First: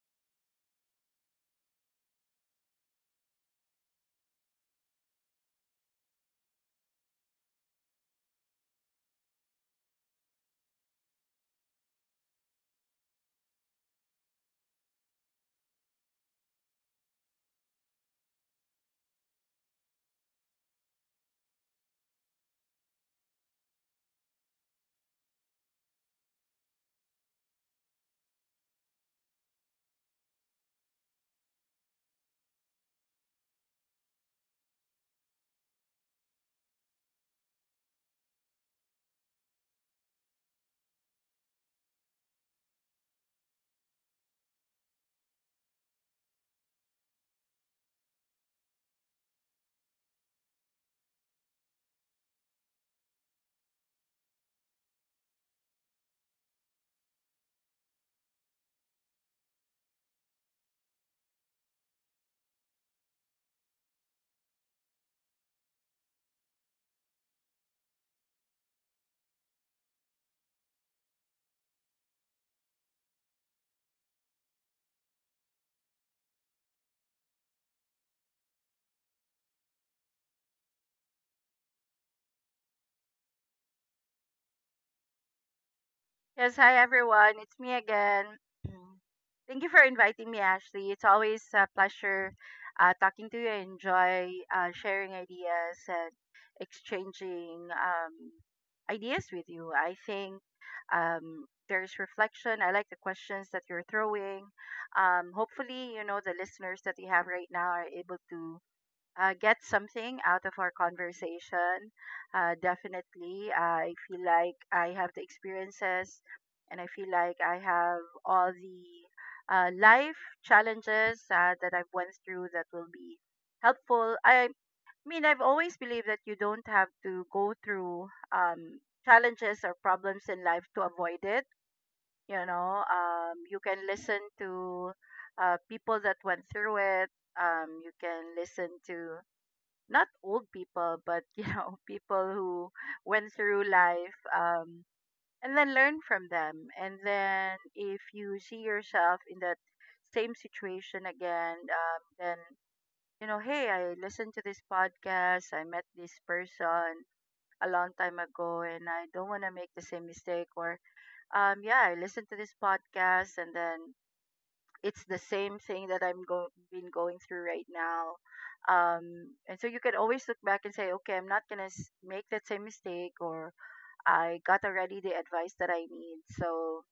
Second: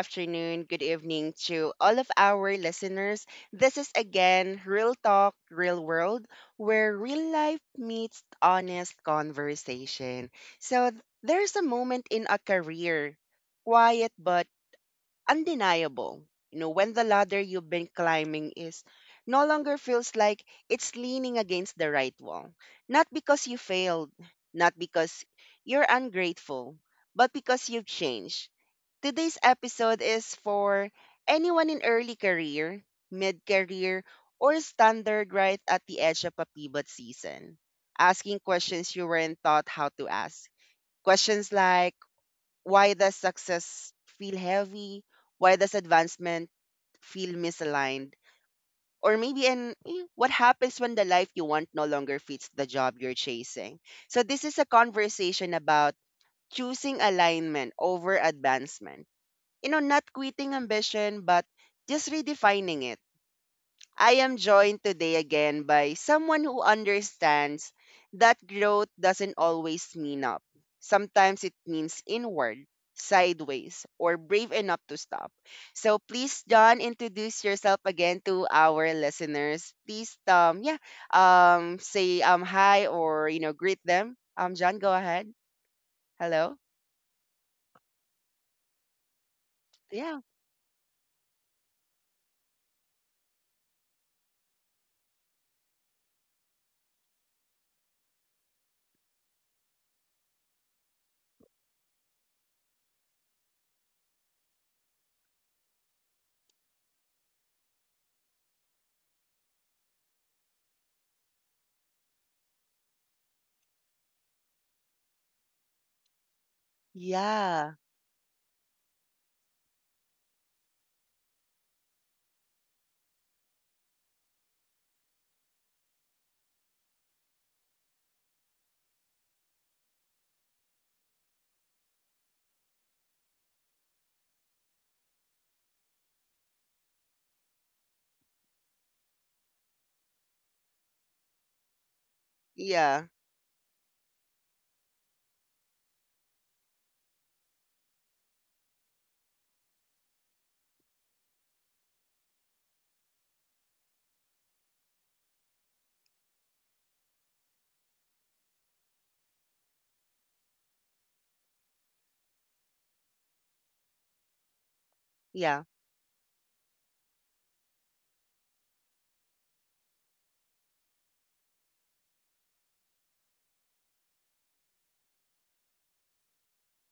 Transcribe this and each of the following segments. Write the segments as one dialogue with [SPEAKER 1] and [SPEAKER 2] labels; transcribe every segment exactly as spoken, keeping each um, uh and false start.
[SPEAKER 1] afternoon, good evening to all of our listeners. This is again Real Talk, Real World, where real life meets honest conversation. So, th- there's a moment in a career, quiet but undeniable. You know, when the ladder you've been climbing is no longer feels like it's leaning against the right wall. Not because you failed, not because you're ungrateful, but because you've changed. Today's episode is for anyone in early career, mid career, or standard right at the edge of a pivot season. Asking questions you weren't taught how to ask. Questions like, why does success feel heavy? Why does advancement feel misaligned? Or maybe, and eh, what happens when the life you want no longer fits the job you're chasing? So, this is a conversation about choosing alignment over advancement. You know, not quitting ambition, but just redefining it. I am joined today again by someone who understands that growth doesn't always mean up. Sometimes it means inward, sideways, or brave enough to stop. So please, John, introduce yourself again to our listeners. Please, um, yeah, um, say um hi or you know greet them. Um, John, go ahead.
[SPEAKER 2] Yes,
[SPEAKER 1] Hello.
[SPEAKER 2] hi everyone. It's me again. Thank you for
[SPEAKER 1] Yeah.
[SPEAKER 2] inviting me, Ashley. It's always a pleasure uh, talking to you. I enjoy uh, sharing ideas and exchanging um, ideas with you. I think um, there's reflection. I like the questions that you're throwing. Um, hopefully, you know, the listeners that we have right now are able to uh, get something out of our conversation. Uh, definitely, I feel like I have the experiences and I feel like I
[SPEAKER 1] Yeah.
[SPEAKER 2] have all the uh, life challenges uh, that I've went through that will be helpful. I mean, I've always believed that you don't have to go through um, challenges or problems in life to avoid it. You know, um, you can listen to uh, people that went through it. Um, you can listen to not old people, but you know, people who
[SPEAKER 1] Yeah.
[SPEAKER 2] went through life, um, and then learn from them. And then if you see yourself in that same situation again, um, then you know, hey, I listened to this podcast, I met this person a long time ago, and I don't want to make the same mistake. Or, um, yeah, I listened to this podcast, and then it's the same
[SPEAKER 1] Yeah.
[SPEAKER 2] thing that I'm go- been going through right now. Um, and so you can always look back and say, okay, I'm not gonna s- make that same mistake, or I got already the advice that I need. So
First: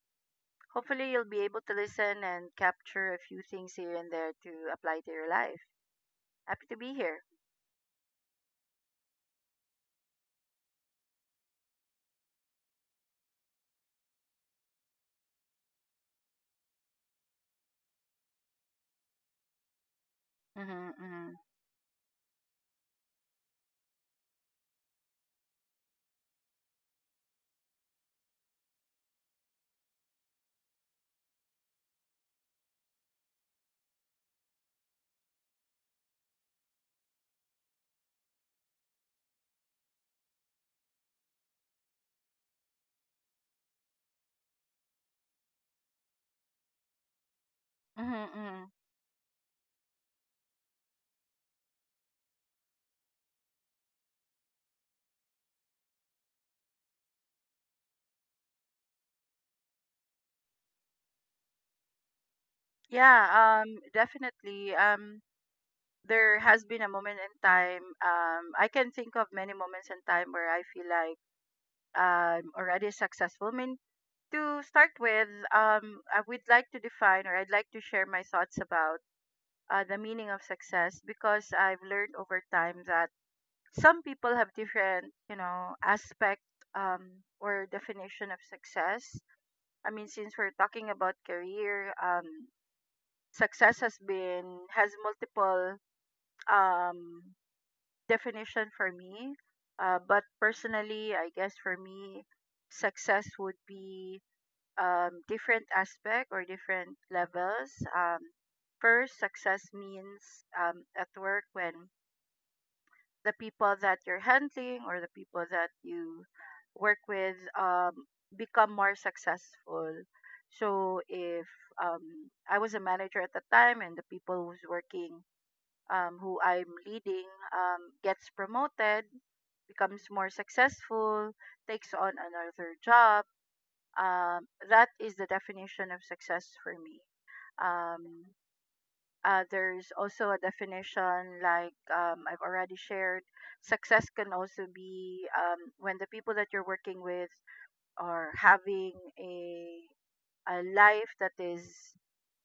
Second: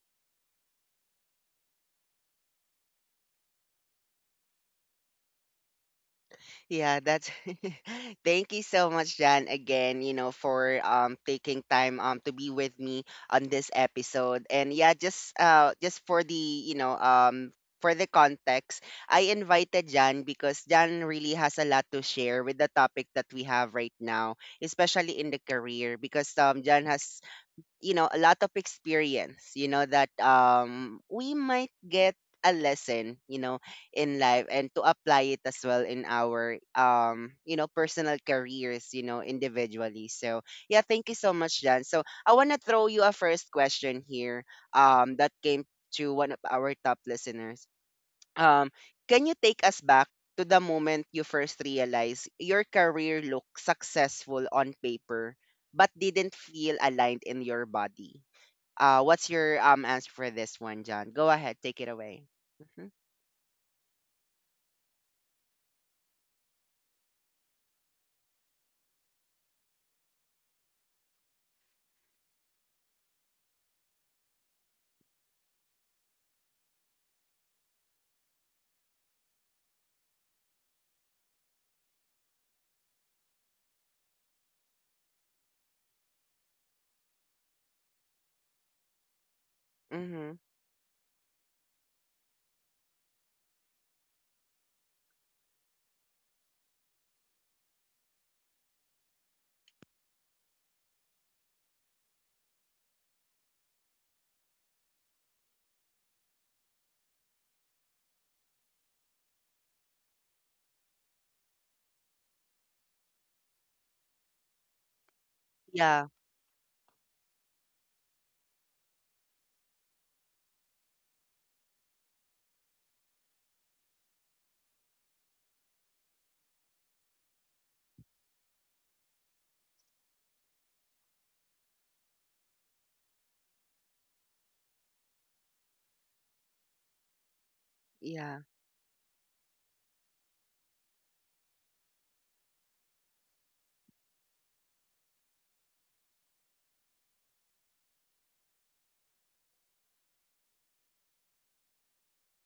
[SPEAKER 2] hopefully you'll be able to listen and capture a few things here and there to apply to your life. Happy to be
[SPEAKER 1] Yeah,
[SPEAKER 2] here.
[SPEAKER 1] that's thank you so much, Jan, again, you know, for um taking time um to be with me on this episode. And yeah, just uh just for the, you know, um for the context, I invited Jan because
[SPEAKER 2] Mm-hmm,
[SPEAKER 1] Jan
[SPEAKER 2] mm-hmm,
[SPEAKER 1] really has a lot to share with the topic that we have right now, especially in the career, because um Jan has you know a lot of experience you know that um we might get a lesson you know in life and to apply it as well in our um you know personal careers you know individually. So yeah, thank you so much, Jan. So I want to throw you a first question here um that came to one of our top listeners.
[SPEAKER 2] mm-hmm, mm-hmm.
[SPEAKER 1] um, can you take us back to the moment you first realized your career looked successful on paper but didn't feel aligned in your body? Uh, what's your um answer for this one, John? Go ahead, take it away. Mhm.
[SPEAKER 2] Yeah, um, definitely. Um, there has been a moment in time. Um, I can think of many moments in time where I feel like I'm already a successful. I mean, to start with, um, I would like to define or I'd like to share my thoughts about uh, the meaning of success because I've learned over time that some people have different, you know, aspect um, or definition of success. I mean, since
[SPEAKER 1] Mhm.
[SPEAKER 2] we're talking about career, um, success has been has multiple um, definition for me. Uh, but personally, I guess for me, success would be um, different aspect or different levels. Um, first, success means um, at work when the people that you're handling or the people that
[SPEAKER 1] Yeah.
[SPEAKER 2] you work with um, become more successful. So if um, I was a manager at the time and the people who's working um, who I'm leading um, gets promoted, becomes more successful, takes on another job, um, that is the definition of success for me. Um,
[SPEAKER 1] Yeah.
[SPEAKER 2] uh, there's also a definition like um, I've already shared. Success can also be um, when the people that you're working with are having a, a life that is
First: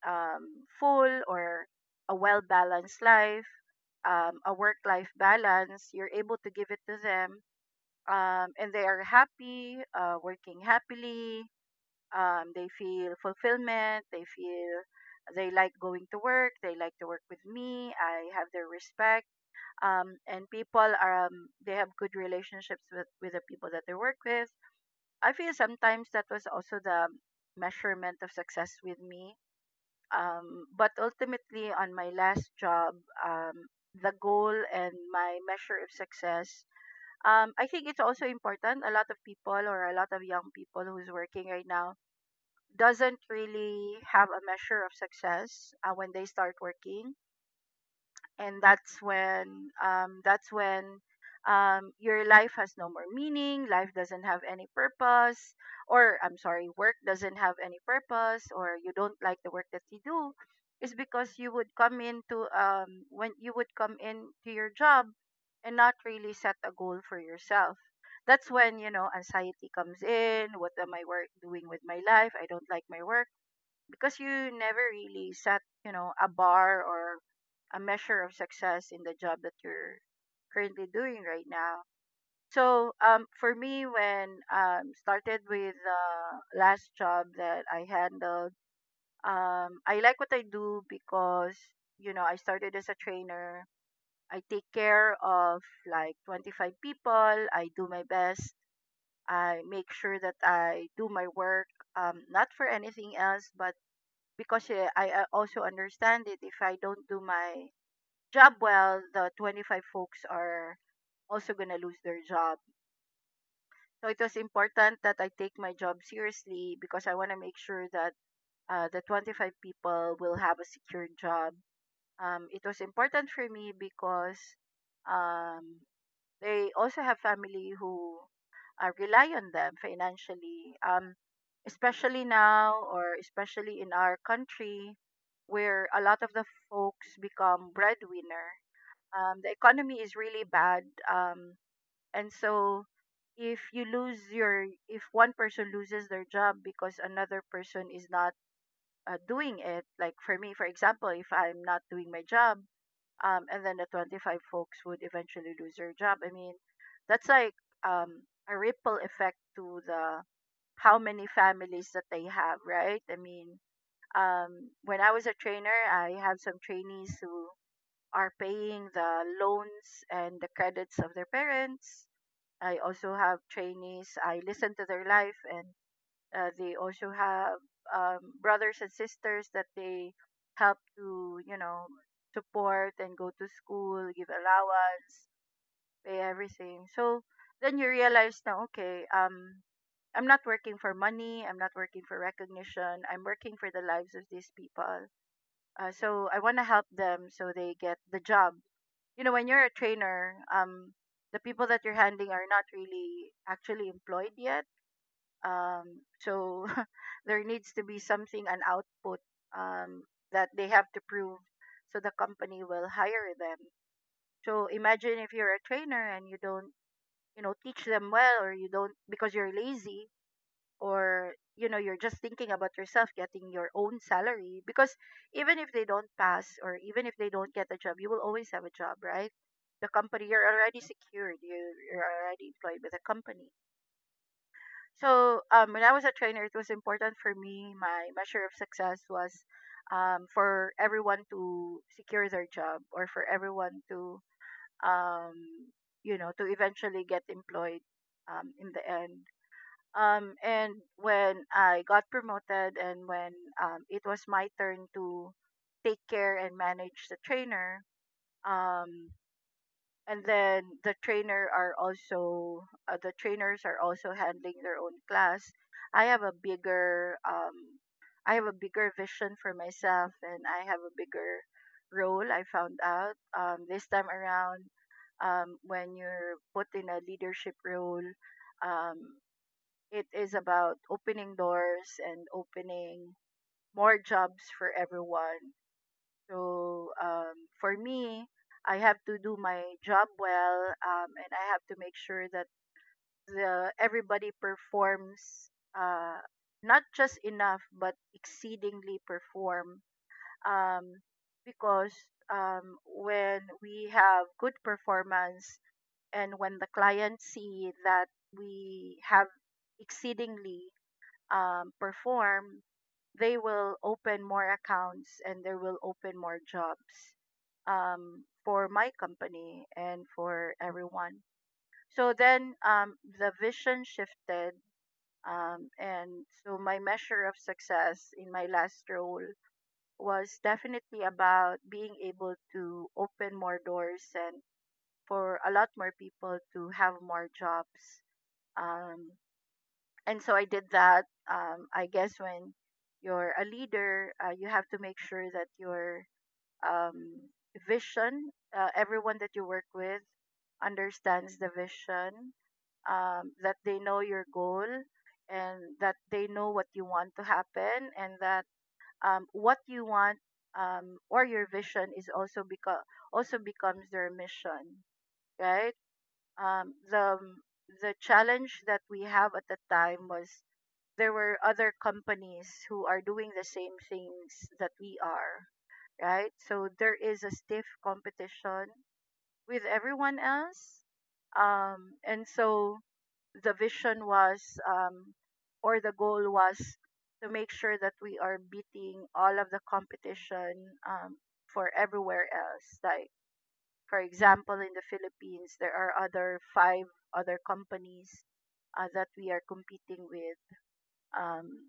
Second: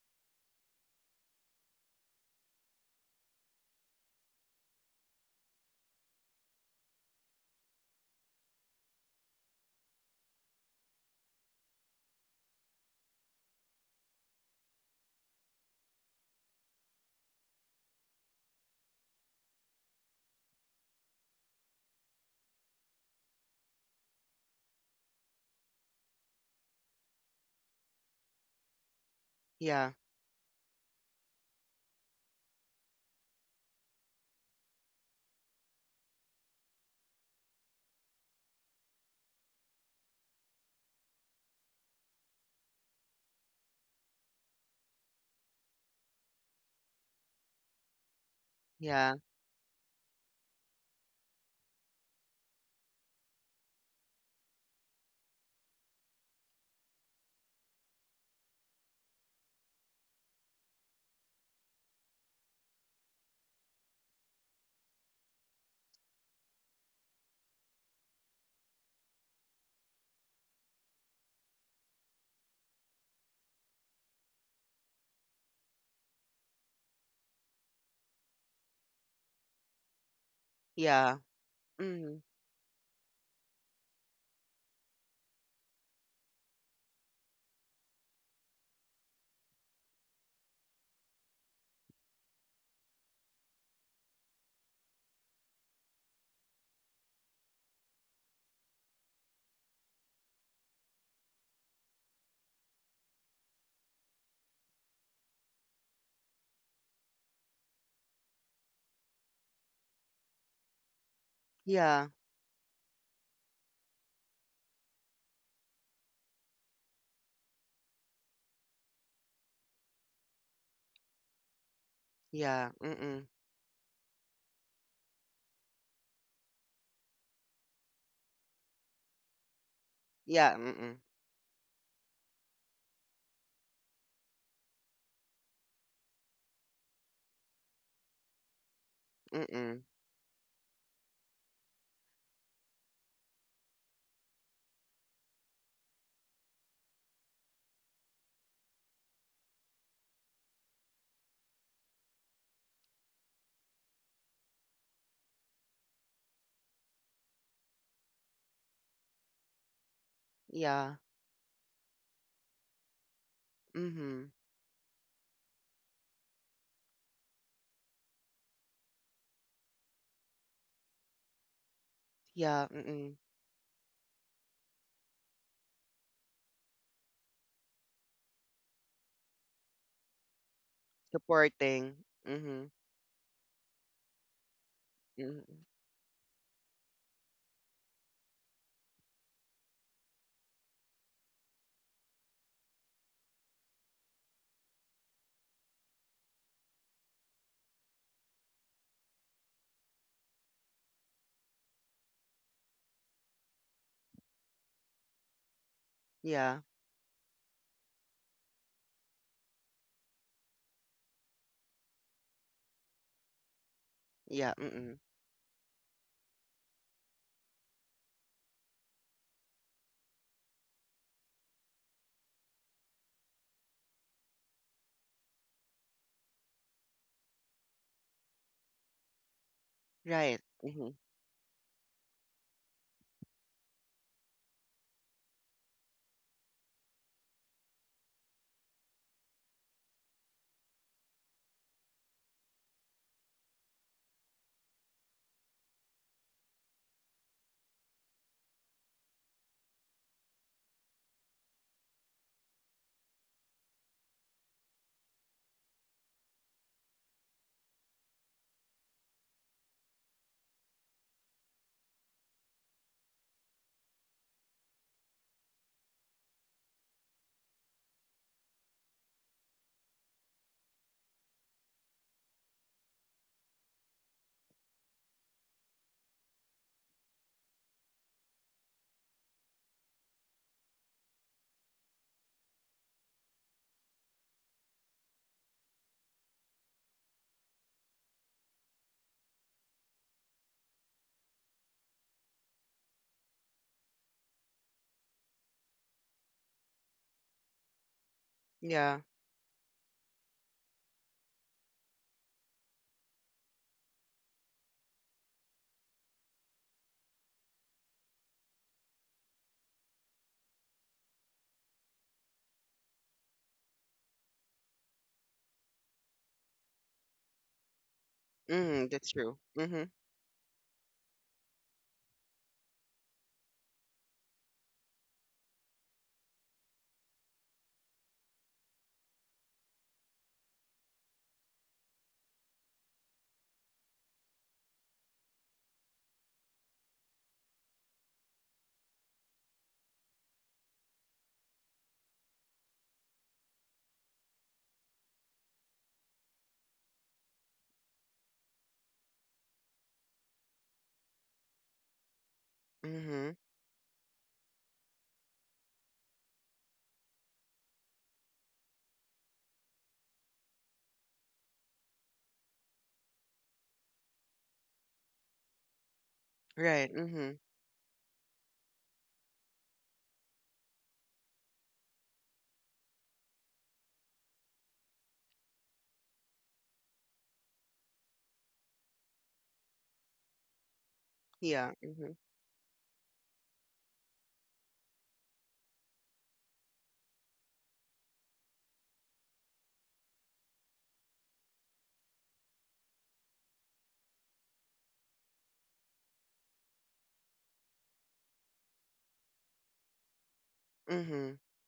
[SPEAKER 2] um, full or a well balanced life, um, a work life balance, you're able to give it to them. Um, and they are happy, uh, working happily, um, they feel fulfillment they feel they like going to work they like to work with me, I have their respect, um, and people are um, they have good relationships with with the people that they work with. I feel sometimes that was also the measurement of success with me.
[SPEAKER 1] Yeah.
[SPEAKER 2] Um, but ultimately on my last job um, the goal and my measure of success, um, I think it's also important. A lot of people or a lot of young people who's working right now doesn't really have a measure of success uh, when they start working, and that's
[SPEAKER 1] Yeah.
[SPEAKER 2] when um, that's when um, your life has no more meaning, life doesn't have any purpose, or I'm sorry, work doesn't have any purpose or you don't like the work that you do is because you would come into um, when you would come into your job and not really set a goal for yourself. That's when, you know, anxiety comes in. What am I work doing with my life? I don't like my work because you never really set, you know, a bar or a measure of success in the job that you're currently
[SPEAKER 1] Yeah.
[SPEAKER 2] doing right now.
[SPEAKER 1] Mhm.
[SPEAKER 2] So, um, for me, when um started with uh, last job that I handled, um, I like what I do because you know I started as a trainer. I take care of like twenty-five people. I do my best. I make sure that I do my work, um, not for anything else, but because uh, I uh, also understand it. If I don't do my job well, the twenty-five folks are also going to lose
[SPEAKER 1] Yeah.
[SPEAKER 2] their job. So it was important that I take my job seriously because I want to make sure that uh, the twenty-five people will have a secure job. Um, it
[SPEAKER 1] Yeah.
[SPEAKER 2] was
[SPEAKER 1] Mm-mm.
[SPEAKER 2] important for me because um, they also have family who uh, rely on them
[SPEAKER 1] Yeah.
[SPEAKER 2] financially,
[SPEAKER 1] Mm-mm.
[SPEAKER 2] um, especially now or especially in our country where a lot of the folks become breadwinner. Um, the
[SPEAKER 1] Mm-mm.
[SPEAKER 2] economy is really bad, um, and so if you lose your if one person loses their job because another person is not uh, doing it, like for me for example, if I'm not doing my job, um, and then the twenty-five folks would eventually lose their job. I mean, that's like um, a ripple effect to the
[SPEAKER 1] Yeah.
[SPEAKER 2] how many families that they have, right? I mean,
[SPEAKER 1] Mhm.
[SPEAKER 2] um, when I was a trainer, I have some trainees who are paying the loans and the credits of their parents.
[SPEAKER 1] Yeah.
[SPEAKER 2] I also
[SPEAKER 1] Mm-mm.
[SPEAKER 2] have trainees. I listen to their life and uh, they also have um, brothers and sisters that they help to, you know,
[SPEAKER 1] Supporting. Mhm.
[SPEAKER 2] support and go to school, give allowance,
[SPEAKER 1] Mhm.
[SPEAKER 2] pay everything. So then you realize now, okay, um, I'm not working for money. I'm not working for recognition. I'm working for the lives of these people. Uh, so I want to help them so they get the job. You know, when you're a trainer, um, the people that you're handling are not really actually employed yet um
[SPEAKER 1] Yeah.
[SPEAKER 2] so there needs to be something, an output, um that they have to prove so the company will hire them.
[SPEAKER 1] Yeah.
[SPEAKER 2] So
[SPEAKER 1] Mm-mm.
[SPEAKER 2] imagine if you're a trainer and you don't, you know, teach them well, or you don't because you're lazy, or you know, you're just thinking about yourself getting your own salary because even if they don't pass or even if they don't get a job, you will always have a job, right? The company,
[SPEAKER 1] Right.
[SPEAKER 2] you're already
[SPEAKER 1] Mm-hmm.
[SPEAKER 2] secured, you, you're already employed with a company. So um, when I was a trainer, it was important for me. My measure of success was um, for everyone to secure their job or for everyone to um, you know to eventually get employed um, in the end. Um, and when I got promoted and when um, it was my turn to take care and manage the trainer, um, and then the trainer are also uh, the trainers are also handling their own class, I have a bigger um I have a bigger vision for myself and I have a bigger role. I found out um this time around um when you're put in a leadership role, um it is about opening doors and opening more jobs for everyone. So um, for me, I have to do my job well, um, and I have to make sure that the everybody performs uh, not just enough but
[SPEAKER 1] Yeah.
[SPEAKER 2] exceedingly perform. Um, because um, when we have good performance and when the client see that we have exceedingly um, perform, they will open more accounts and they will open more jobs um, for
[SPEAKER 1] Mm-hmm.
[SPEAKER 2] my
[SPEAKER 1] That's true.
[SPEAKER 2] company
[SPEAKER 1] Mm-hmm.
[SPEAKER 2] and for everyone. So then um, the vision shifted. Um, and so my measure of success in my last role was definitely about being able to open more doors and for a lot more people to have more jobs, um, and so I did that. Um, I guess when you're a leader, uh, you have to make sure that your um, vision, uh, everyone that you work with, understands the vision,
[SPEAKER 1] Mm-hmm.
[SPEAKER 2] um, that they know your goal, and that they know what you want to happen, and that um, what you want um, or your vision is also beco- also becomes their mission, right? Um,
[SPEAKER 1] Right. Mm-hmm.
[SPEAKER 2] the the challenge that we have at the time was there were other companies who are doing the same things that we are, right? So there is a stiff competition with everyone else.
[SPEAKER 1] Yeah.
[SPEAKER 2] Um,
[SPEAKER 1] Mm-hmm.
[SPEAKER 2] and so the vision was, um, or the goal was, to make sure that we are beating all of the competition um, for everywhere else. Like, for example, in the Philippines, there are other five other companies uh, that we are competing with,
[SPEAKER 1] Mm-hmm.
[SPEAKER 2] um,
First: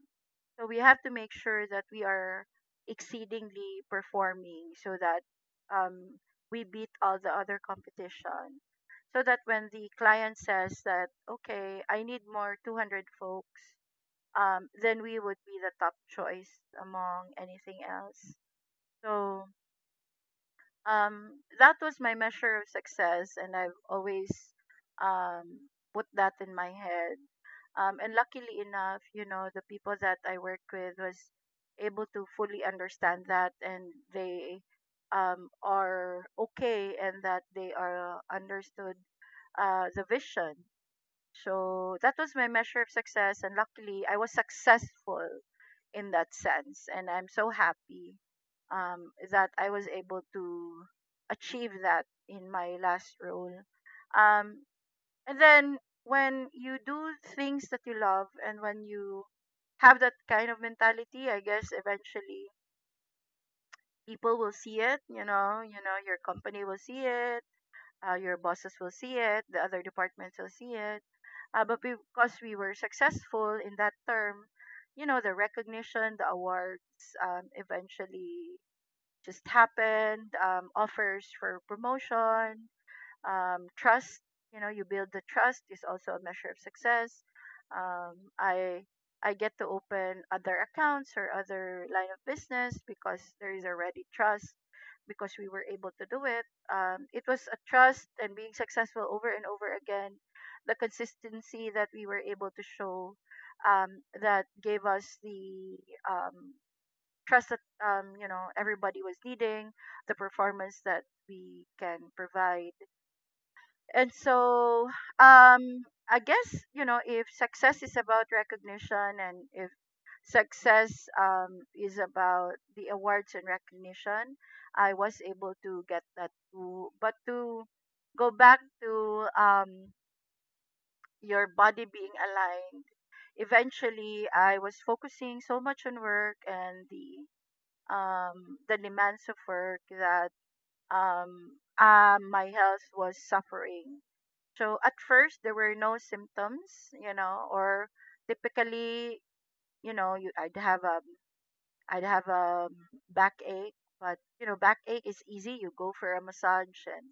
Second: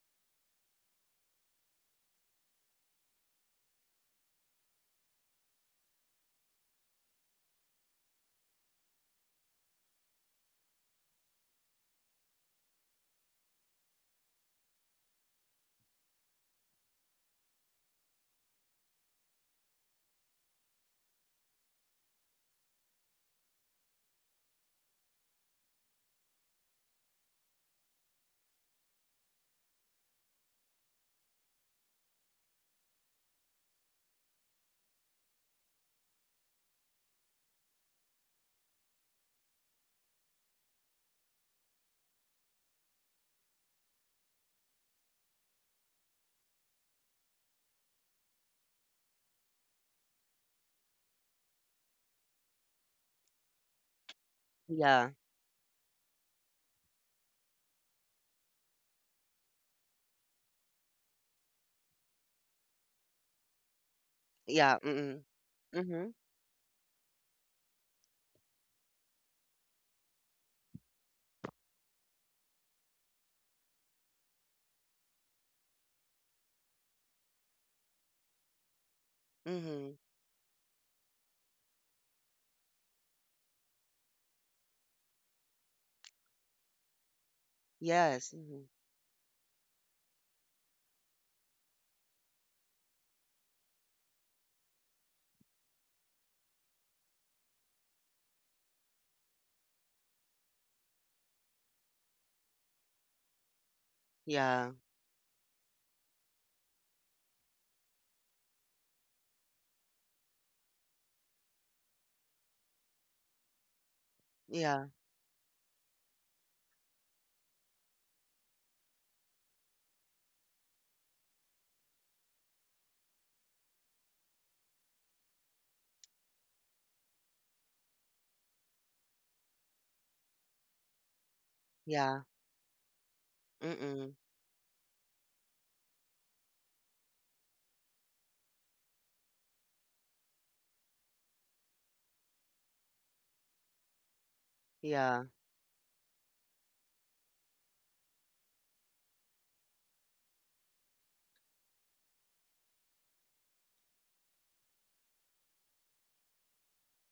[SPEAKER 2] so we have to make sure that we are exceedingly performing so that um, we beat all the other competition. So that when the client says that, okay, I need more two hundred folks, um, then we would be the top choice among anything else. So um, that was my measure of success, and I've always um, put that in my head, um, and luckily enough, you know, the people that I worked with was able to fully understand that, and they um, are okay, and that they are uh, understood uh, the vision. So that was my measure of success, and luckily I was successful in that sense, and I'm so happy um, that I was able to achieve that in my last role. Um,
[SPEAKER 1] Yeah.
[SPEAKER 2] and then when you do things that you love and when you have that kind of mentality, I guess eventually people will
[SPEAKER 1] Yeah.
[SPEAKER 2] see it,
[SPEAKER 1] Mm-hmm.
[SPEAKER 2] you know, you know,
[SPEAKER 1] Mm-hmm.
[SPEAKER 2] your company will see it, uh, your bosses will see it, the other departments will see it. Uh, but because we were successful in that term, you know, the recognition, the awards um, eventually just
[SPEAKER 1] Mm-hmm.
[SPEAKER 2] happened. Um, offers for promotion, um, trust. You know, you build the trust is also a measure of success. um,
[SPEAKER 1] Yes. Mm-hmm.
[SPEAKER 2] i i get to open other accounts or other line of business because there is already trust, because we were able to do it. Um, it was a trust and being successful over and over again, the consistency that we were able to show um, that
[SPEAKER 1] Yeah.
[SPEAKER 2] gave us the um, trust that, um, you know, everybody was needing the performance that we can provide. And
[SPEAKER 1] Yeah.
[SPEAKER 2] so, um, I guess, you know, if success is about recognition and if success um, is about the awards and recognition, I was able to get that too. But to go back to, um, your body being
[SPEAKER 1] Yeah.
[SPEAKER 2] aligned,
[SPEAKER 1] Mm-hmm.
[SPEAKER 2] eventually I was focusing so much on work and the um, the demands of work that um, uh, my health was suffering. So at
[SPEAKER 1] Yeah.
[SPEAKER 2] first there were no symptoms, you know, or typically, you know, you I'd have a I'd have a backache, but you know, backache is easy. You go for a massage and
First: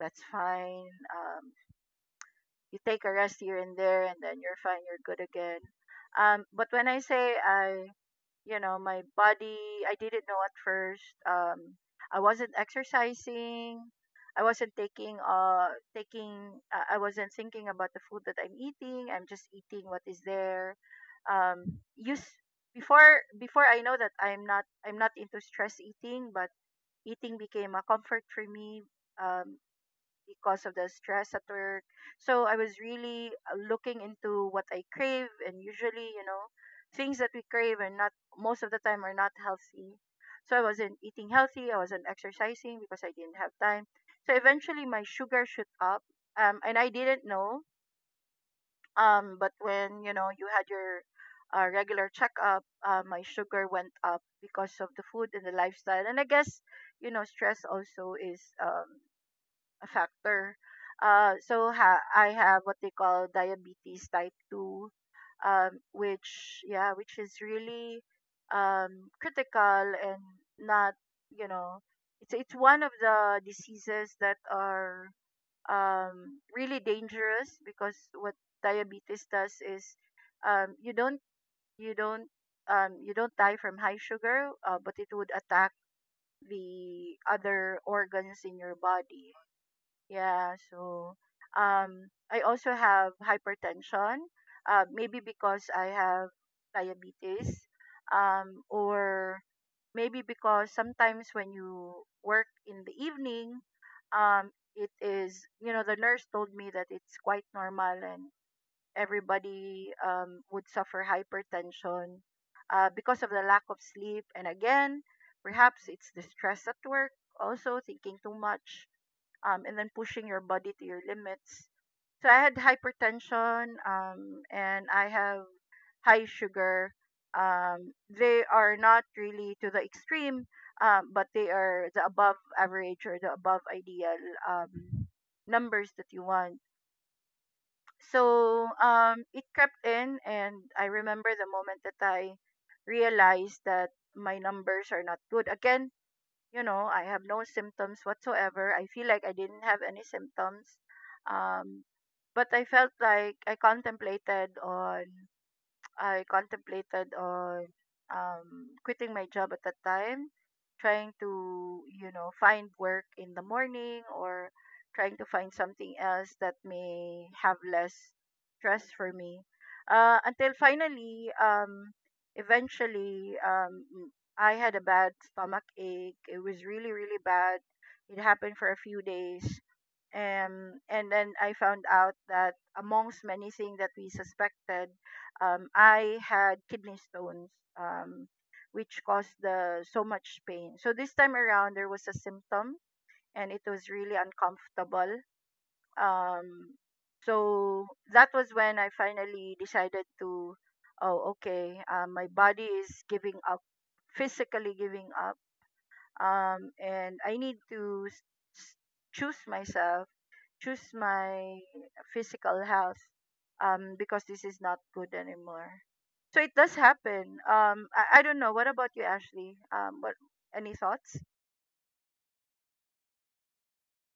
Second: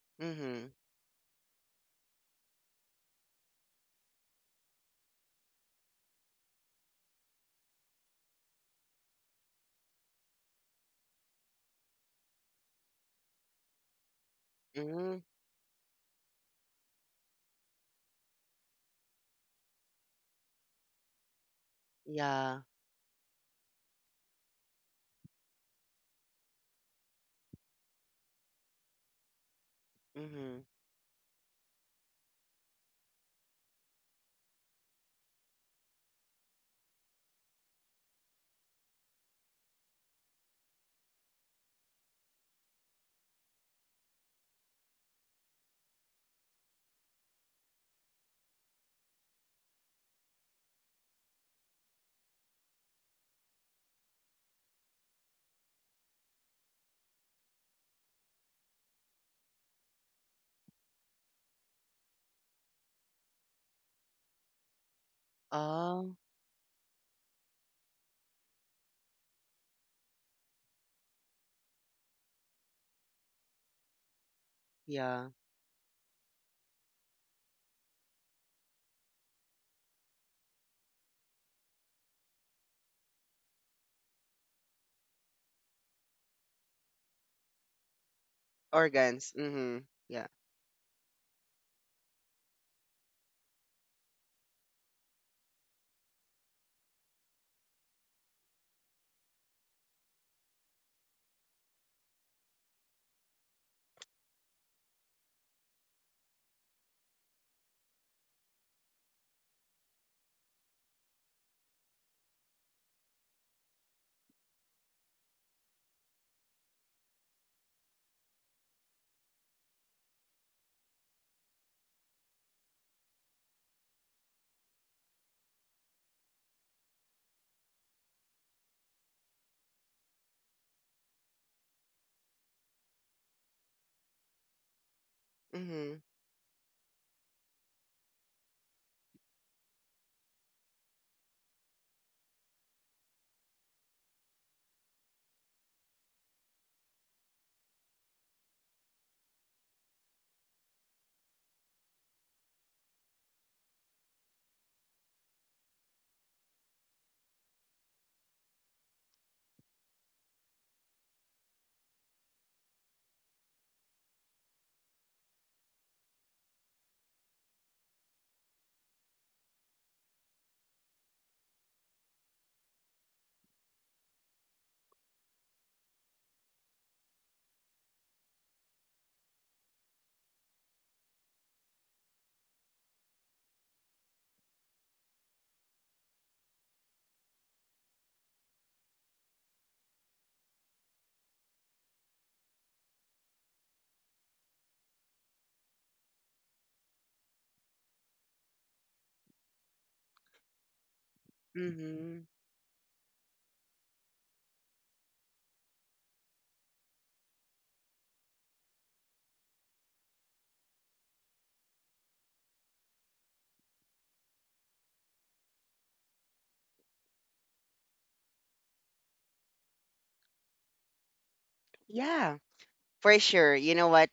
[SPEAKER 2] that's
[SPEAKER 1] Mm-hmm.
[SPEAKER 2] fine. Um, you take a rest here and there, and then you're fine. You're good again. Um, but when I say I, you know, my body, I didn't know at first. um I wasn't exercising, I wasn't
[SPEAKER 1] Mm-hmm.
[SPEAKER 2] taking uh taking uh, I wasn't thinking about the food that I'm eating, I'm just eating what is there. Um use
[SPEAKER 1] Yeah.
[SPEAKER 2] Before, before I know that I'm not i'm not into stress eating, but eating became a comfort for me um
[SPEAKER 1] Mm-hmm.
[SPEAKER 2] because of the stress at work. So I was really uh, looking into what I crave, and usually, you know, things that we crave are not, most of the time, are not healthy. So I wasn't eating healthy. I wasn't exercising because I didn't have time. So eventually, my sugar shoot up, um, and I didn't know. Um, but when you know you had your uh, regular checkup, uh, my sugar went up because of the food and the lifestyle. And I guess, you know, stress also is, um, a factor. Uh, so ha- I have what they call diabetes type two, um,
[SPEAKER 1] Oh.
[SPEAKER 2] which, yeah, which is really um, critical and not, you know, it's it's one of the diseases that are
[SPEAKER 1] Yeah.
[SPEAKER 2] um, really dangerous, because what diabetes does is, um, you don't you don't um, you don't die from high sugar, uh, but it would attack the other organs in your body.
[SPEAKER 1] Organs. Mm-hmm. Yeah.
[SPEAKER 2] Yeah, so um, I also have hypertension, uh, maybe because I have diabetes, um, or maybe because sometimes when you work in the evening, um, it is, you know, the nurse told me that it's quite normal and everybody um, would suffer hypertension uh, because of the lack of sleep. And again, perhaps it's the stress at work, also thinking too much um, and then pushing your body to your limits. So I had hypertension, um, and I have high sugar. Um, they are not really to the extreme, um, but they are the above average or the above ideal um, numbers
[SPEAKER 1] Mm-hmm.
[SPEAKER 2] that you want. So um, it crept in, and I remember the moment that I realized that my numbers are not good. Again, you know, I have no symptoms whatsoever. I feel like I didn't have any symptoms. Um, but I felt like I contemplated on I contemplated on um, quitting my job at that time, trying to, you know, find work in the morning or trying to find something else that may have less stress for me. Uh, until finally, um, eventually, um, m- I had a bad stomach ache. It was really, really bad. It happened for a few days. Um, and then I found out that, amongst many things that we suspected, um, I had kidney stones, um, which caused the so much pain. So this time around, there was a symptom, and it was really uncomfortable. Um, so that was when I finally decided to, oh, okay, uh,
[SPEAKER 1] Mm-hmm.
[SPEAKER 2] my body is giving up, physically giving up, um, and I need to s- s- choose myself, choose my physical health, um, because this is not good anymore. So it does happen. Um, I, I don't know. What about you, Ashley? Um, what Any thoughts?
[SPEAKER 1] Yeah. For sure. You know what?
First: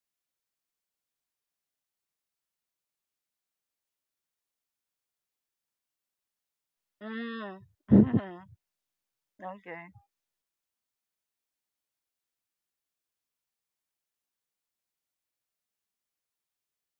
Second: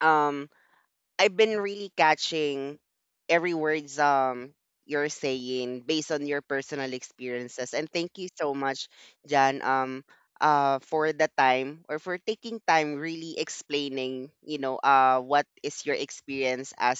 [SPEAKER 1] Um. I've been really catching every words um you're saying based on your personal
[SPEAKER 2] Mm.
[SPEAKER 1] experiences. And thank you so much, Jan,
[SPEAKER 2] Okay.
[SPEAKER 1] um uh for the time or for taking time really explaining, you know, uh what is your experience as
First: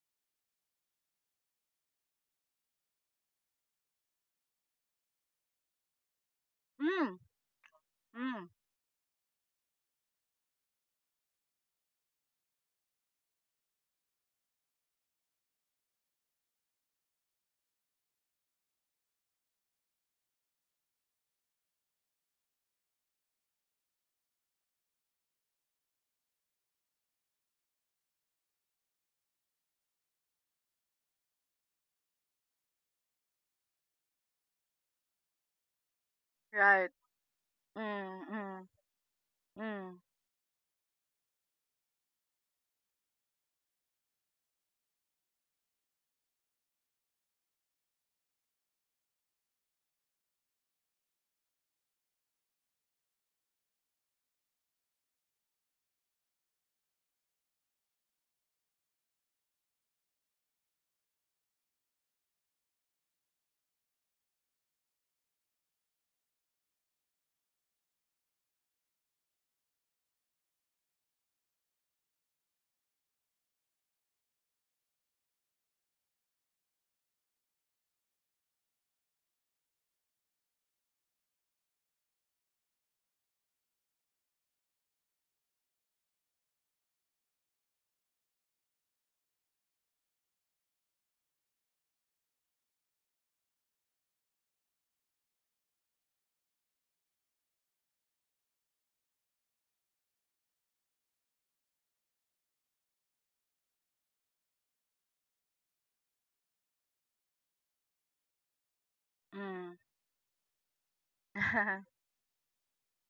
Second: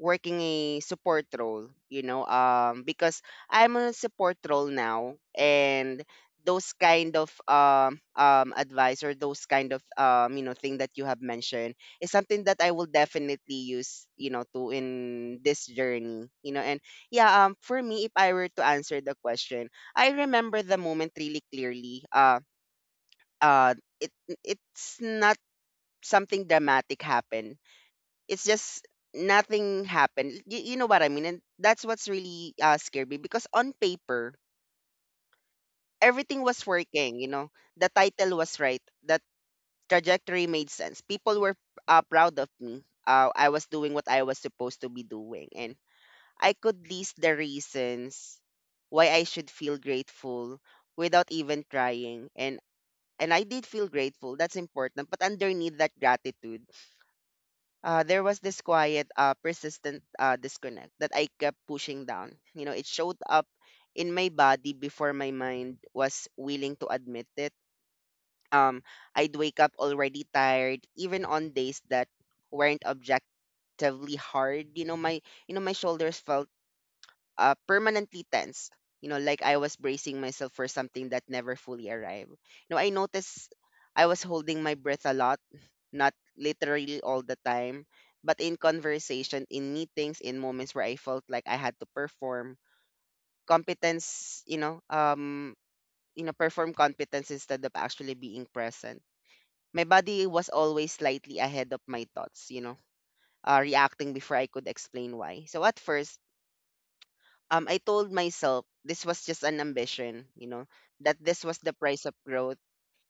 [SPEAKER 1] working a support role, you know, um, because I'm on a support role now, and those kind
[SPEAKER 2] Mm.
[SPEAKER 1] of um,
[SPEAKER 2] Mm.
[SPEAKER 1] um, advice or those kind of um, you know thing that you have mentioned is something that I will definitely use, you know, to in this journey, you know, and yeah, um, for me, if I were to answer the question, I remember the moment really clearly. Uh, uh, it it's not something dramatic happened, it's just nothing happened. You, you know what I mean? And that's what's really uh, scared me because on paper, everything was
[SPEAKER 2] Right.
[SPEAKER 1] working. You know, the
[SPEAKER 2] Mm.
[SPEAKER 1] title was
[SPEAKER 2] Mm.
[SPEAKER 1] right, the
[SPEAKER 2] Mm.
[SPEAKER 1] trajectory made sense. People were uh, proud of me. Uh, I was doing what I was supposed to be doing, and I could list the reasons why I should feel grateful without even trying. And and I did feel grateful. That's important. But underneath that gratitude uh, there was this quiet, uh, persistent uh, disconnect that I kept pushing down. You know, it showed up in my body before my mind was willing to admit it. Um, I'd wake up already tired, even on days that weren't objectively hard. You know, my you know my shoulders felt uh, permanently tense. You know, like I was bracing myself for something that never fully arrived. You know, I noticed I was holding my breath a lot, not literally all the time, but in conversation, in meetings, in moments where I felt like I had to perform competence, you know, um, you know, perform competence instead of actually being present. My body was always slightly ahead of my thoughts, you know, uh, reacting before I could explain why. So at first, um, I told myself this was just an
[SPEAKER 2] Mm.
[SPEAKER 1] ambition, you know, that this was the price of growth,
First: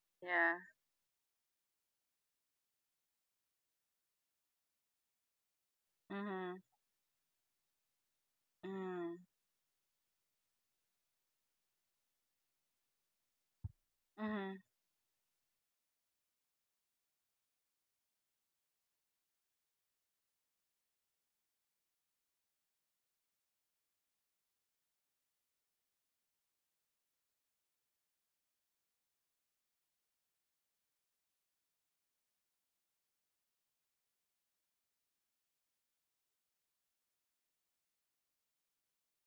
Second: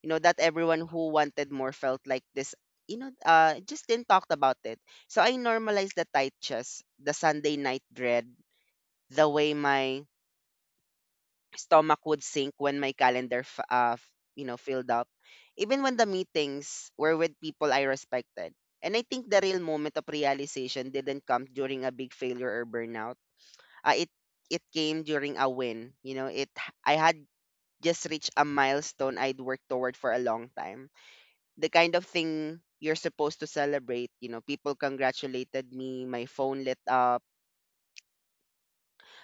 [SPEAKER 1] you know, that
[SPEAKER 2] Yeah.
[SPEAKER 1] everyone who wanted more felt like this, you know, uh, just didn't talk about it. So I normalized the tight
[SPEAKER 2] Mm.
[SPEAKER 1] chest, the Sunday night dread,
[SPEAKER 2] Mm.
[SPEAKER 1] the way my stomach would sink when my calendar, f- uh, f- you know,
[SPEAKER 2] Mm.
[SPEAKER 1] filled up, even when the meetings were with people I respected. And I think the real moment of realization didn't come during a big failure or burnout, uh, it it came during a win. You know, it I had just reached a milestone I'd worked toward for a long time. The kind of thing you're supposed to celebrate. You know, people congratulated me. My phone lit up,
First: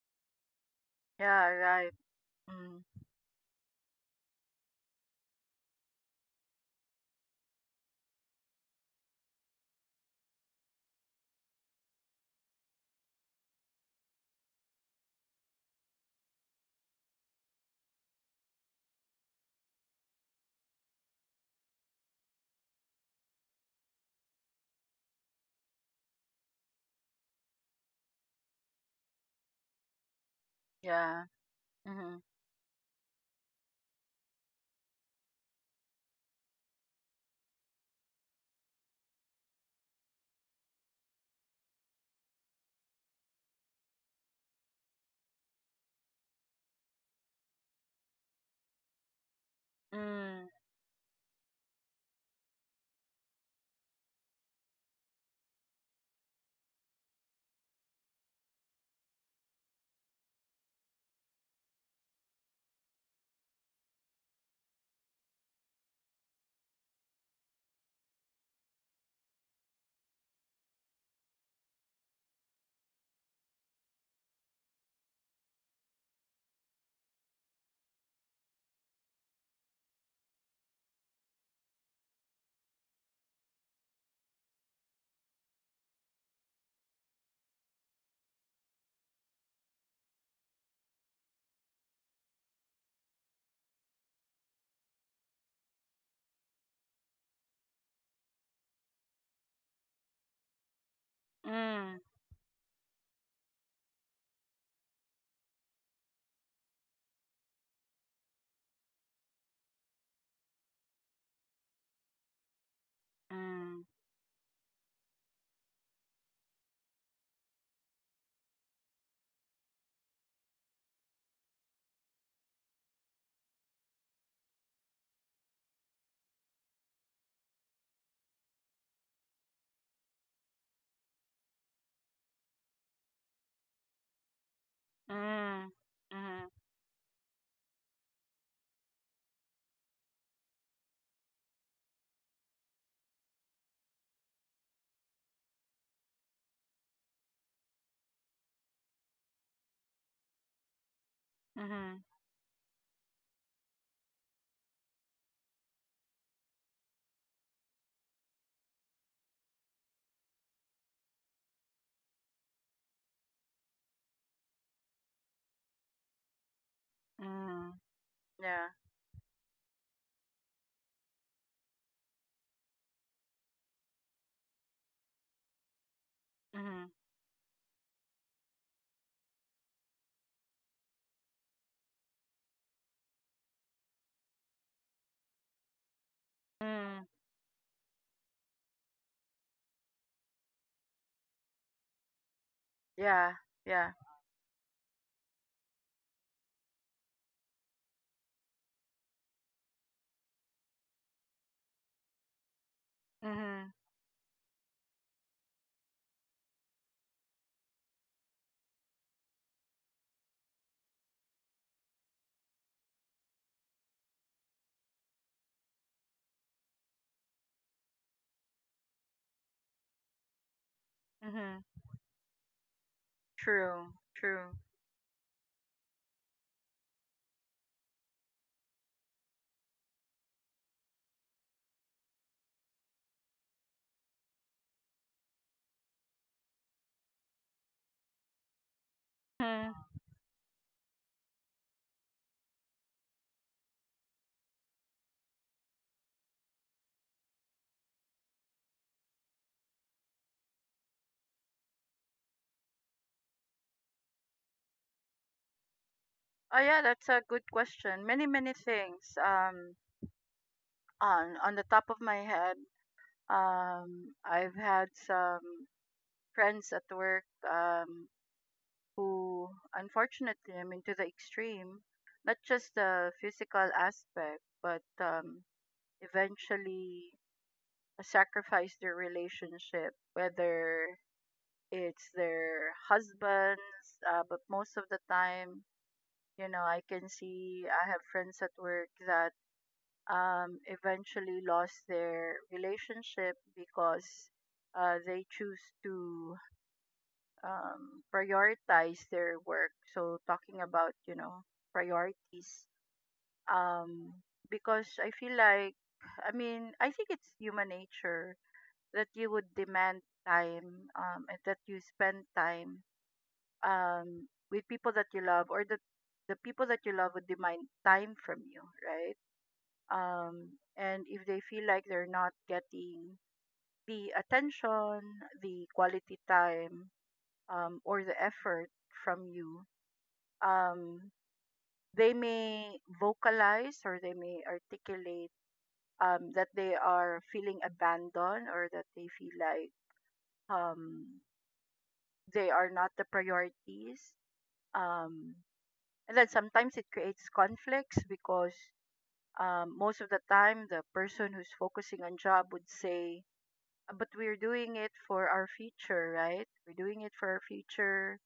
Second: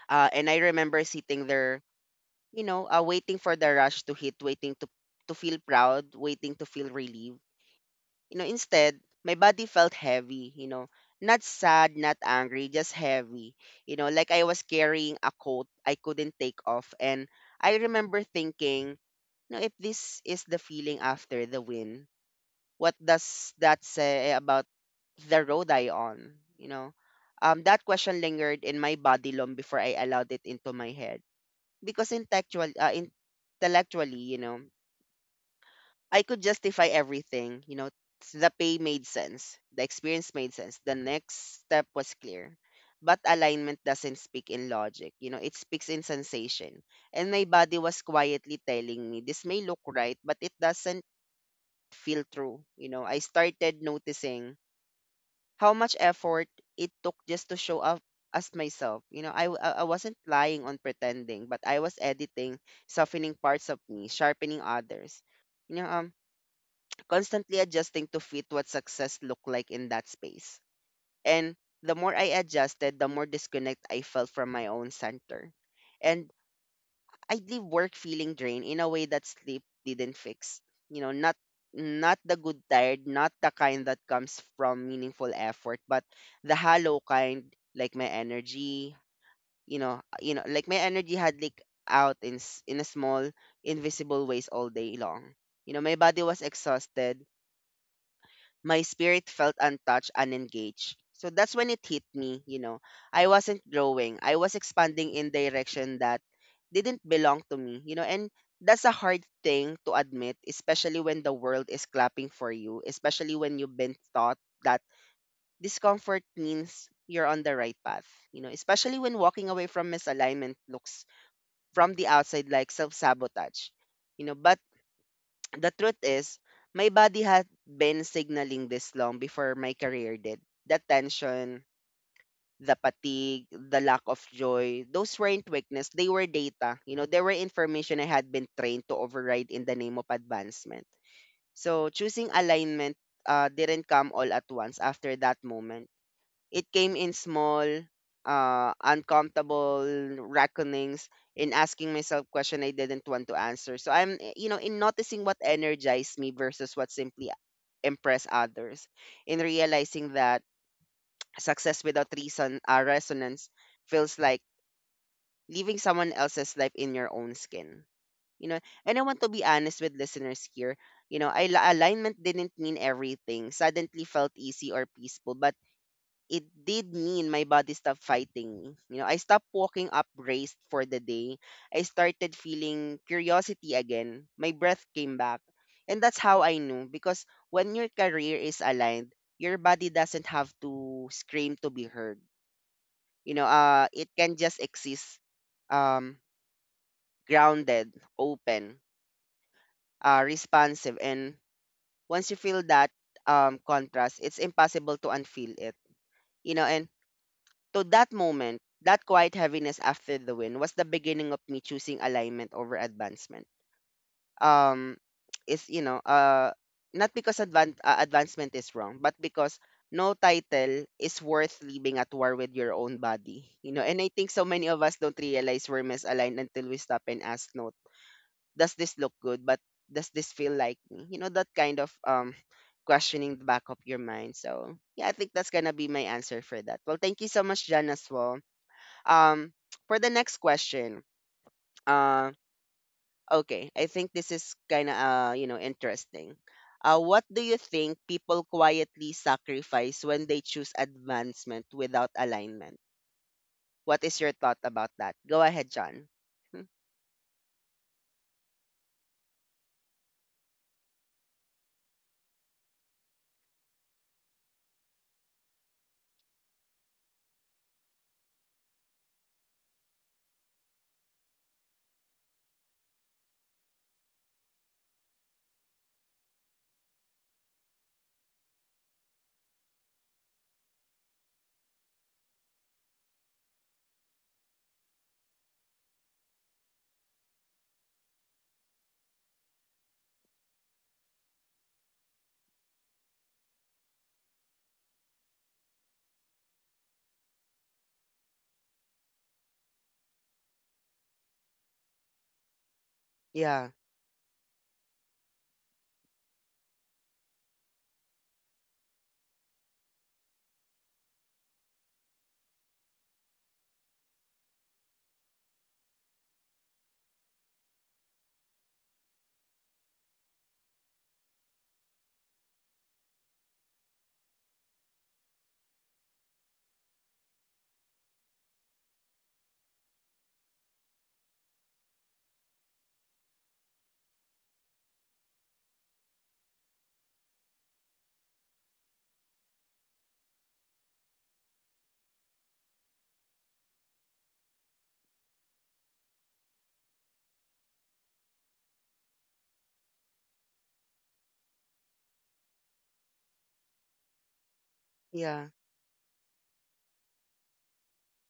[SPEAKER 1] uh, and I remember
[SPEAKER 2] Yeah.
[SPEAKER 1] sitting there,
[SPEAKER 2] Right.
[SPEAKER 1] you
[SPEAKER 2] Mm.
[SPEAKER 1] know, uh, waiting for the rush to hit, waiting to to feel proud, waiting to feel relieved. You know, instead, my body felt heavy, you know, not sad, not angry, just heavy. You know, like I was carrying a coat I couldn't take off. And I remember thinking, you know, if this is the feeling after the win, what does that say about the road I on? You know, um, that question lingered in my body long before I allowed it into my head.
[SPEAKER 2] Yeah.
[SPEAKER 1] Because
[SPEAKER 2] Mm.
[SPEAKER 1] intellectual, uh, intellectually, you know, I could justify everything. You know, s- the pay made sense, the experience made sense, the next step was clear. But alignment doesn't speak in logic, you know, it speaks in sensation. And my body was quietly telling me, this may look right, but
[SPEAKER 2] Mm.
[SPEAKER 1] it doesn't feel true. You know, I started noticing how much effort it took just to show up as myself. You know, I, w- I I wasn't lying on pretending, but I was editing, softening parts of me, sharpening others. You know, um, constantly adjusting to fit what success looked like in that space. And the more I adjusted, the more disconnect I felt from my own center. And I'd leave work feeling drained in a way that sleep didn't fix. You know, not not the good tired, not the kind that comes from meaningful effort, but the hollow kind, like my energy, you know, you know, like my energy had leaked out in s- in a small invisible ways all day long. You know, my body was exhausted, my spirit felt untouched, unengaged. So that's when it hit me, you know. I wasn't growing. I was expanding in direction that didn't belong to me, you know, and that's a hard thing to admit, especially when the world is clapping for you, especially when you've
[SPEAKER 2] Mm.
[SPEAKER 1] been taught that discomfort means you're on the right path, you know, especially when walking away from misalignment looks from the outside like self sabotage, you know, but the truth is, my body had been signaling this long before my career did. The tension, the fatigue, the lack of joy,
[SPEAKER 2] Mm.
[SPEAKER 1] those weren't
[SPEAKER 2] Mm.
[SPEAKER 1] weakness. They were data. You know, they were information I had been trained to override in the name of advancement. So choosing alignment uh, didn't come all at once after that moment. It came in small, uh, uncomfortable reckonings in
[SPEAKER 2] Mm.
[SPEAKER 1] asking
[SPEAKER 2] Mm.
[SPEAKER 1] myself question I didn't want to answer. So I'm, eh, you know, in noticing what energized me versus what simply impressed others, in realizing that success without reason, uh, resonance feels like leaving someone else's life in your own
[SPEAKER 2] Mm.
[SPEAKER 1] skin. You know,
[SPEAKER 2] Yeah.
[SPEAKER 1] and I want to be honest with listeners here. You know, I, alignment didn't mean everything. Suddenly felt easy or peaceful, but it
[SPEAKER 2] Mm.
[SPEAKER 1] did mean my body stopped fighting me. You know, I stopped walking upraised for the day. I started feeling curiosity again. My breath came back. And that's how I knew,
[SPEAKER 2] Mm.
[SPEAKER 1] because when your career is aligned, your body doesn't have to scream to be heard. You
[SPEAKER 2] Yeah.
[SPEAKER 1] know, uh
[SPEAKER 2] Yeah.
[SPEAKER 1] it can just exist, um grounded, open, uh responsive, and once you feel that um
[SPEAKER 2] Mm.
[SPEAKER 1] contrast, it's impossible to unfeel it. You know, and to that moment, that quiet heaviness after the win was the beginning of me choosing alignment over advancement. Um, is you know, uh, not because advan- uh, advancement is wrong, but because no title is worth
[SPEAKER 2] Mm.
[SPEAKER 1] leaving at war with your own body. You know,
[SPEAKER 2] True.
[SPEAKER 1] and I think so
[SPEAKER 2] True.
[SPEAKER 1] many of us don't realize we're misaligned until we stop and ask, "No, does this look good? But does this feel like me?" You know, that kind of um questioning the back of your mind. So yeah, I think that's gonna be my answer for that. Well, thank you so much, Jan, as well. Um,
[SPEAKER 2] Hmm.
[SPEAKER 1] for the next question, uh, okay, I think this is kind of uh, you know interesting. Uh, what do you think people quietly sacrifice when they choose advancement without alignment? What is your thought about that? Go ahead, John.
[SPEAKER 2] Oh
[SPEAKER 1] Hmm.
[SPEAKER 2] yeah, that's a good question. Many many things. Um, on on the top of my head, um, I've had some friends at work, um, who, unfortunately, I mean, to the extreme, not just the physical aspect, but um, eventually sacrifice their relationship, whether it's their husbands, uh, but most of the time, you know, I can see I have friends at work that um, eventually lost their relationship because uh, they choose to um, prioritize their work. So talking about, you know, priorities,
[SPEAKER 1] Yeah,
[SPEAKER 2] um, because I feel like, I mean, I think it's human nature that you would demand time, um, and that you spend time um, with people that you love, or that the people that you love would demand time from you, right? um, and if they feel like they're not getting the attention, the quality time, um, or the effort from you, um, they may vocalize or they may articulate um, that they are feeling abandoned or that they feel like um, they are not the priorities. Um, and then sometimes it creates conflicts because um, most of the time the person who's focusing on job would say, but we're doing it for
[SPEAKER 1] yeah,
[SPEAKER 2] our future, right? We're doing it for our future.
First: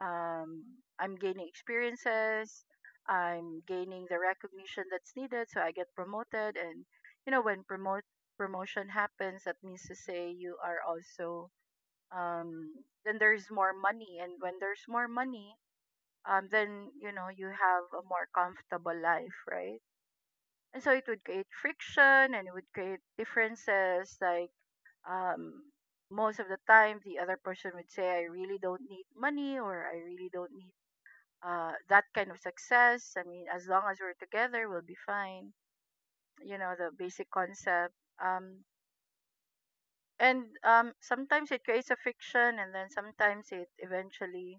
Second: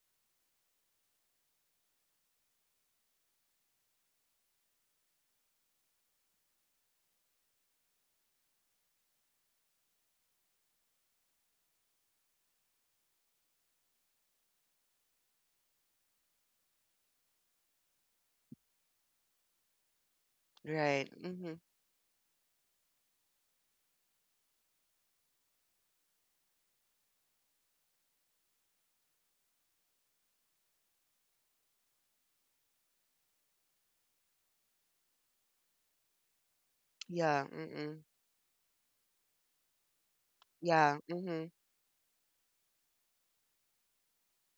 [SPEAKER 2] Um, I'm gaining experiences. I'm gaining the recognition that's needed, so I get promoted. And you know, when promote promotion happens, that means to say you are also, um, then there's more money, and when there's more money, um, then you know you have a more comfortable life, right? And so it
[SPEAKER 1] right.
[SPEAKER 2] would create
[SPEAKER 1] Mm-hmm.
[SPEAKER 2] friction, and it would create differences, like um, most of the time the other person would say, I really don't need money, or I really don't need uh, that kind of success. I mean, as long as we're together we'll be fine, you know, the basic
[SPEAKER 1] Yeah,
[SPEAKER 2] concept.
[SPEAKER 1] mm-mm.
[SPEAKER 2] Um, and um,
[SPEAKER 1] Yeah, mm-hmm.
[SPEAKER 2] sometimes it creates a fiction, and then sometimes it eventually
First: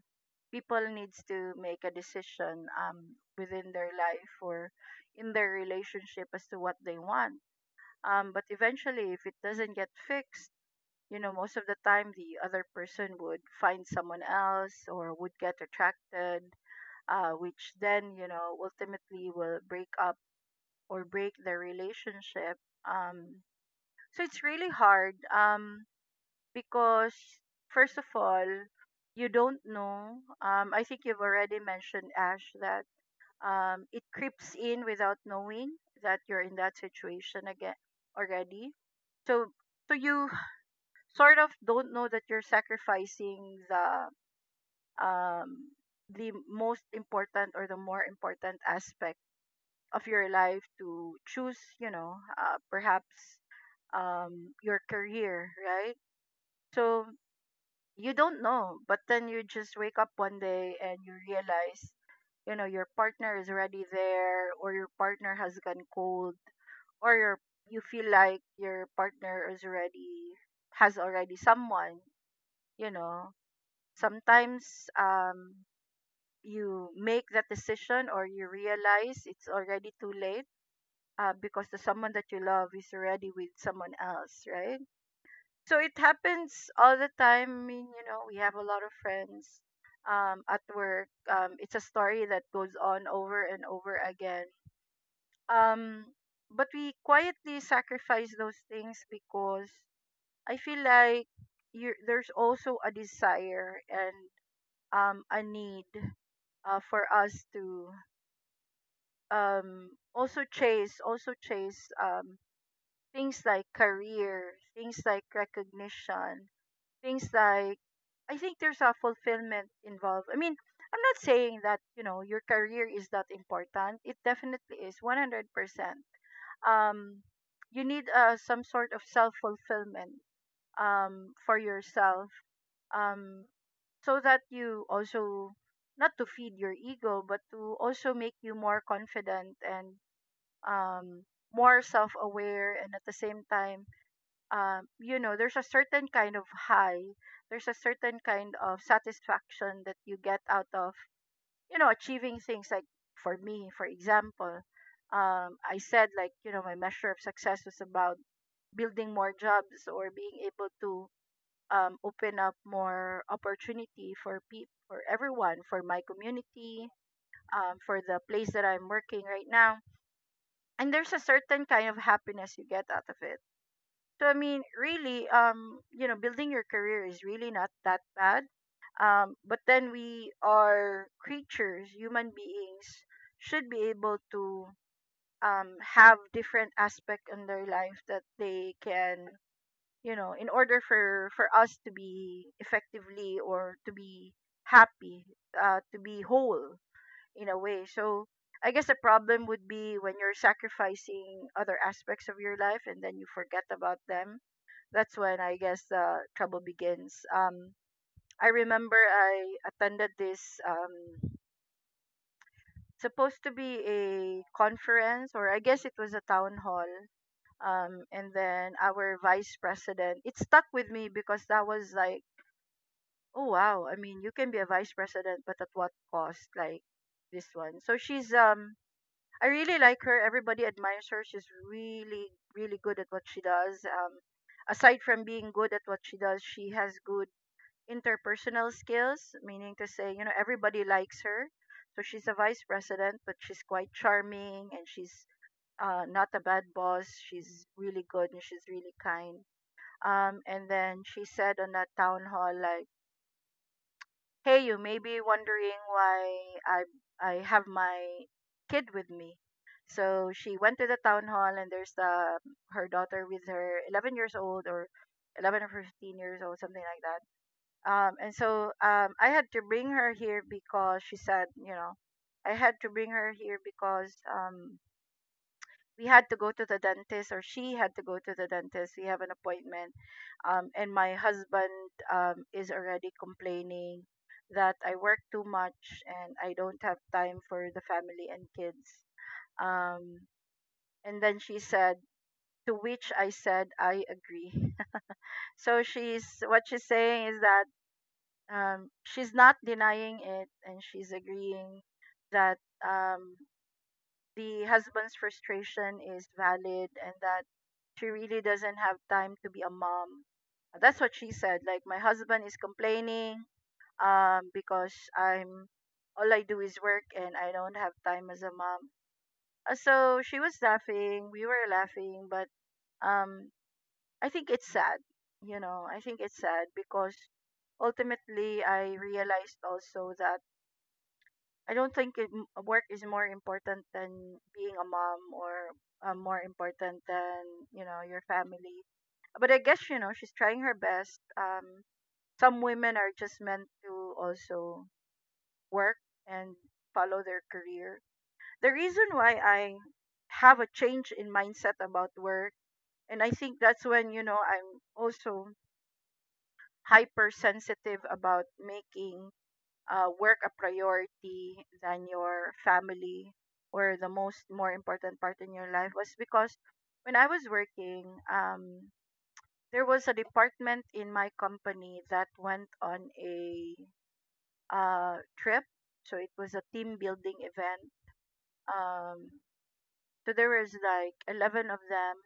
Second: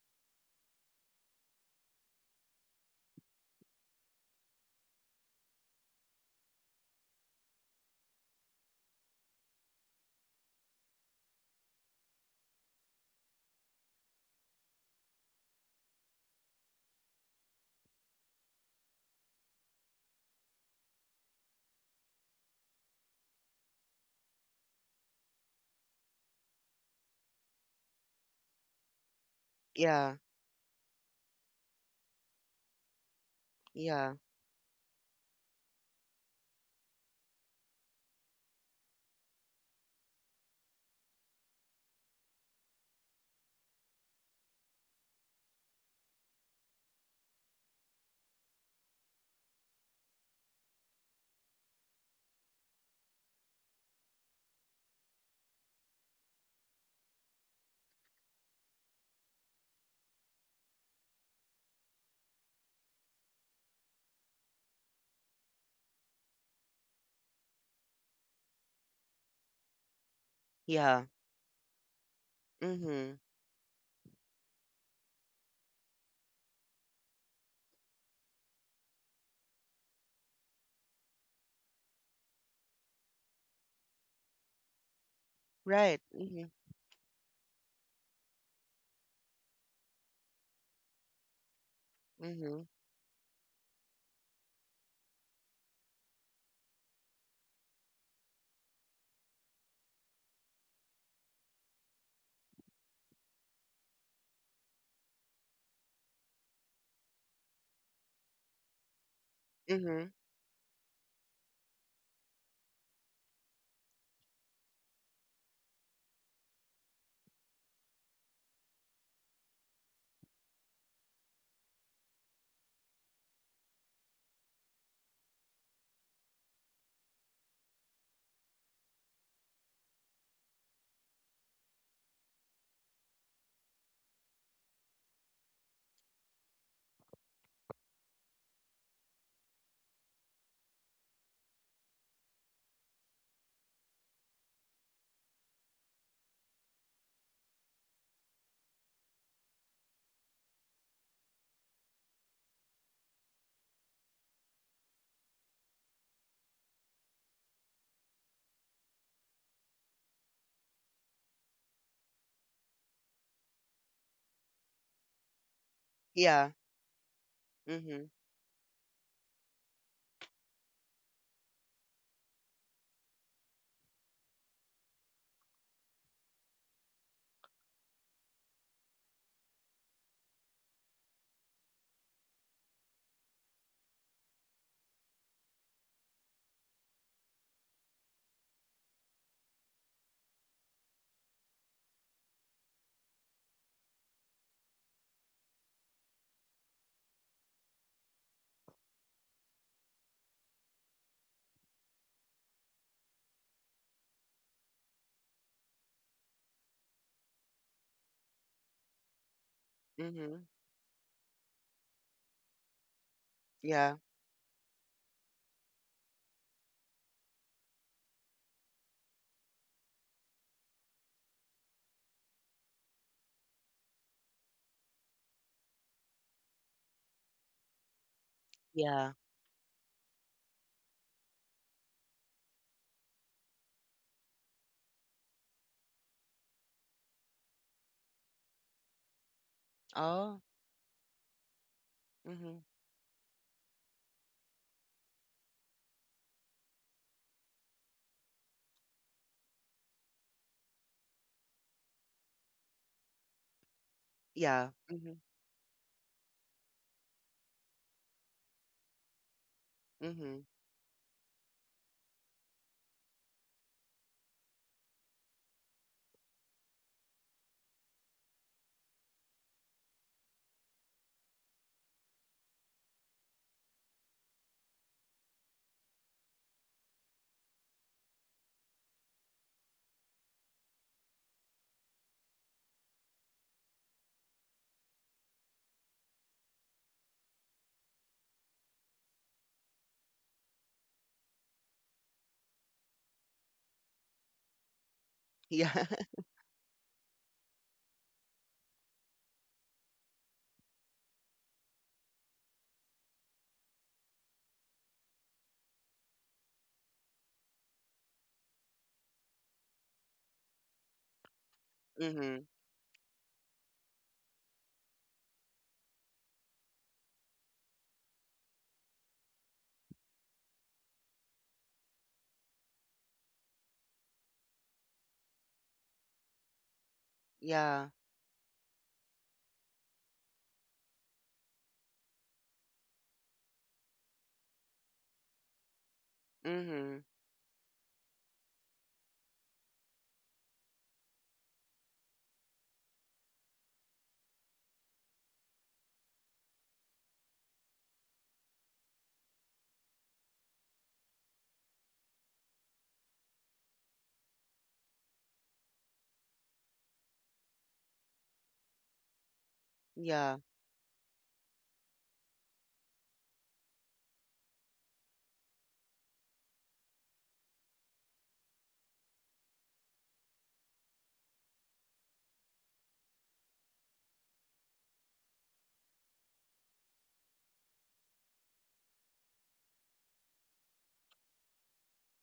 [SPEAKER 2] people needs to make a decision um, within their life or in their relationship as to what they want. Um, but eventually, if it doesn't get fixed, you know, most of the time the other person would find someone else or would get attracted, uh, which then, you know, ultimately will break up or break their relationship. um, so it's really hard, um, because first of all you don't
[SPEAKER 1] Yeah,
[SPEAKER 2] know. um, I think you've already mentioned, Ash, that um, it
[SPEAKER 1] yeah,
[SPEAKER 2] creeps in without knowing that you're in that situation again already. So so you sort of don't know that you're sacrificing the um the most important or the more important aspect of your life, to choose, you know, uh, perhaps um your career, right? So you don't know, but then you just wake up one day and you realize, you know, your partner is already there, or your partner has gone cold, or your, you feel like your partner is already has
[SPEAKER 1] yeah,
[SPEAKER 2] already someone, you
[SPEAKER 1] mm-hmm.
[SPEAKER 2] know. Sometimes, um, you make that decision or you realize it's already too late, uh, because the someone that you love is already with someone else, right? So it
[SPEAKER 1] Right. Mm-hmm.
[SPEAKER 2] happens all the time. I mean, you know, we have a lot of friends um, at work. Um, it's a story that
[SPEAKER 1] Mm-hmm.
[SPEAKER 2] goes on over and over again. Um, but we quietly sacrifice those things because I feel like you there's also a desire and um, a need uh, for us to um,
[SPEAKER 1] Mm-hmm.
[SPEAKER 2] also chase also chase um, things like career, things like recognition, things like, I think there's a fulfillment involved. I mean, I'm not saying that, you know, your career is that important. It definitely is one hundred percent. um, you need uh, some sort of self-fulfillment um, for yourself um. so that you also, not to feed your ego, but to also make you more confident and um more self-aware. And at the same time, um you know, there's a certain kind of high, there's a certain kind of satisfaction that you get out of, you know, achieving things. Like for me, for example, um I said, like, you know, my measure of success was about building more jobs or being able to um, open up more opportunity for people, for everyone, for my
[SPEAKER 1] Yeah,
[SPEAKER 2] community, um, for
[SPEAKER 1] mm-hmm.
[SPEAKER 2] the place that I'm working right now. And there's a certain kind of happiness you get out of it. So I mean, really, um, you know, building your career is really not that bad. Um, but then we are creatures, human beings, should be able to um, have different aspect in their life that they can, you know, in order for for us to be effectively or to be happy, uh to be whole, in a way. So I guess the problem would be when you're sacrificing other aspects of your life and then you forget about them. That's when, I guess, the trouble begins. um I remember I attended
[SPEAKER 1] Mm-hmm.
[SPEAKER 2] this um supposed to be
[SPEAKER 1] Yeah,
[SPEAKER 2] a conference, or I guess it was a town hall. Um, and then our vice president — it stuck with me because that was like, oh wow, I mean, you can be a vice president, but at what cost? Like this one. So she's um
[SPEAKER 1] yeah.
[SPEAKER 2] I really like her. Everybody admires her. She's really really good at what she does. Um aside from being good at what she does, she has good interpersonal skills, meaning to say, you know,
[SPEAKER 1] Oh.
[SPEAKER 2] everybody likes her. So she's a
[SPEAKER 1] Mm-hmm.
[SPEAKER 2] vice president, but she's quite charming and she's uh, not a bad boss. She's really good and she's really kind. Um, and then she said on that town hall, like, "Hey,
[SPEAKER 1] Yeah.
[SPEAKER 2] you may
[SPEAKER 1] Mm-hmm.
[SPEAKER 2] be wondering why I I have my kid with me." So
[SPEAKER 1] Mm-hmm.
[SPEAKER 2] she went to the town hall, and there's the her daughter with her, eleven years old, or eleven or fifteen years old, something like that. Um, and so um, I had to bring her here because, she said, you know, I had to bring her here because, um, we had to go to the dentist, or she had to go to the dentist, we have an appointment. Um, and my husband um, is already complaining that I work too much and I don't have time for the family and kids. um, and then she said, to which I said I agree. So
[SPEAKER 1] Yeah.
[SPEAKER 2] she's, what she's saying is that, um, she's not denying it and she's agreeing that um, the husband's frustration is valid, and that she really doesn't have time to be a mom. That's what she said. Like, my
[SPEAKER 1] Mm-hmm.
[SPEAKER 2] husband is complaining um because I'm, all I do is work and I don't have time as a mom. Uh, So she was laughing, we were laughing, but um I think it's sad. You know, I think it's sad because
[SPEAKER 1] Yeah.
[SPEAKER 2] ultimately I realized also that I don't think it, m- work is more important than being a mom or uh, more important
[SPEAKER 1] Mm-hmm.
[SPEAKER 2] than, you know, your family. But I guess, you know, she's trying her best. Um, some women are just meant to also work and follow their career. The reason why I have a change in mindset about work, and I think that's when, you know, I'm also hypersensitive about making uh, work
[SPEAKER 1] Yeah.
[SPEAKER 2] a priority than your family or the most more important part in your life, was because when I was working, um, there was a department in my company that went on a uh, trip. So it was a team building event. Um, so there was like eleven of them.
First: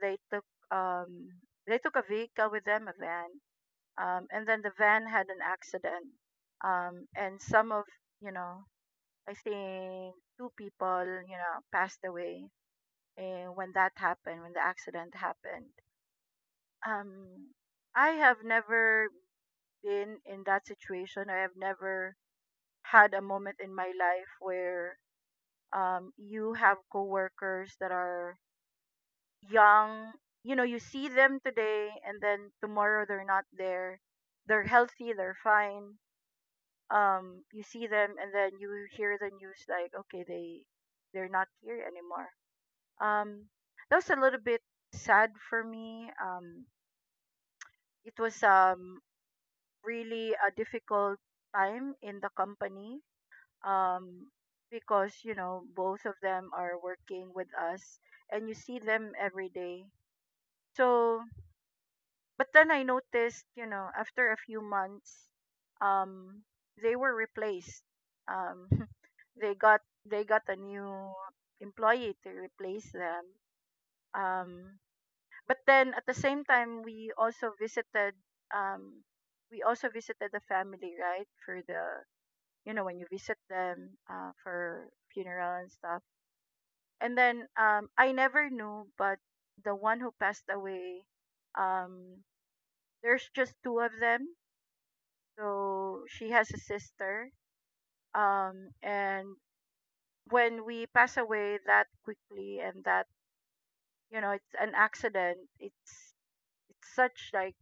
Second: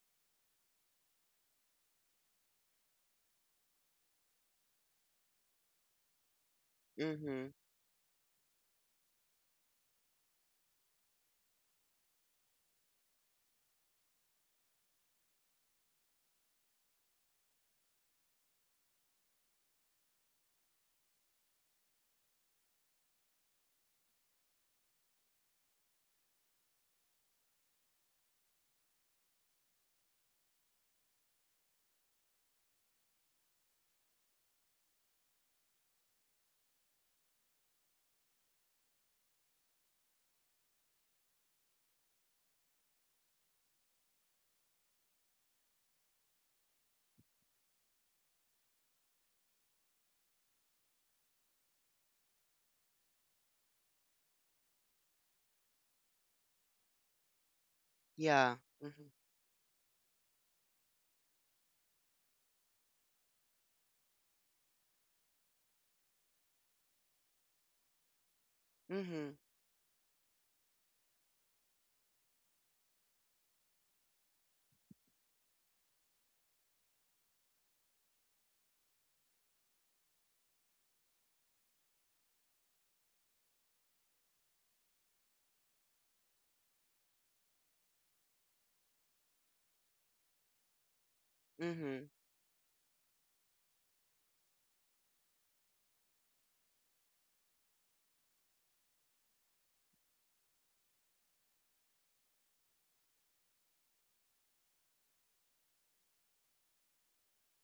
[SPEAKER 2] They took um, they took a vehicle with them, a van, um, and then the van had an accident. Um, and
[SPEAKER 1] Mm-hmm.
[SPEAKER 2] some of, you know, I think two people, you know, passed away. And when that happened, when the accident happened, um, I have never been in that situation. I have never had a moment in my life where um, you have coworkers that are young. You know, you see them today, and then tomorrow they're not there. They're healthy, they're fine. Um, you see them, and then you hear the news like, okay, they they're not here anymore. Um, that was a little bit sad for me. Um, it was um really a difficult time in the company. Um, because, you know, both of them are working with us, and you
[SPEAKER 1] Yeah.
[SPEAKER 2] see
[SPEAKER 1] Mm-hmm.
[SPEAKER 2] them every day. So, but then I noticed, you know, after a few months, um, they were replaced. Um,
[SPEAKER 1] Mm-hmm.
[SPEAKER 2] they got they got a new employee to replace them. Um, but then at the same time we also visited um we also visited the family, right, for the, you know, when you visit them uh, for funeral and stuff. And then um I never knew, but the one who passed away,
[SPEAKER 1] Mm-hmm.
[SPEAKER 2] um there's just two of them, so she has a sister. Um and when we pass away that quickly, and that, you know, it's an accident, it's it's such, like,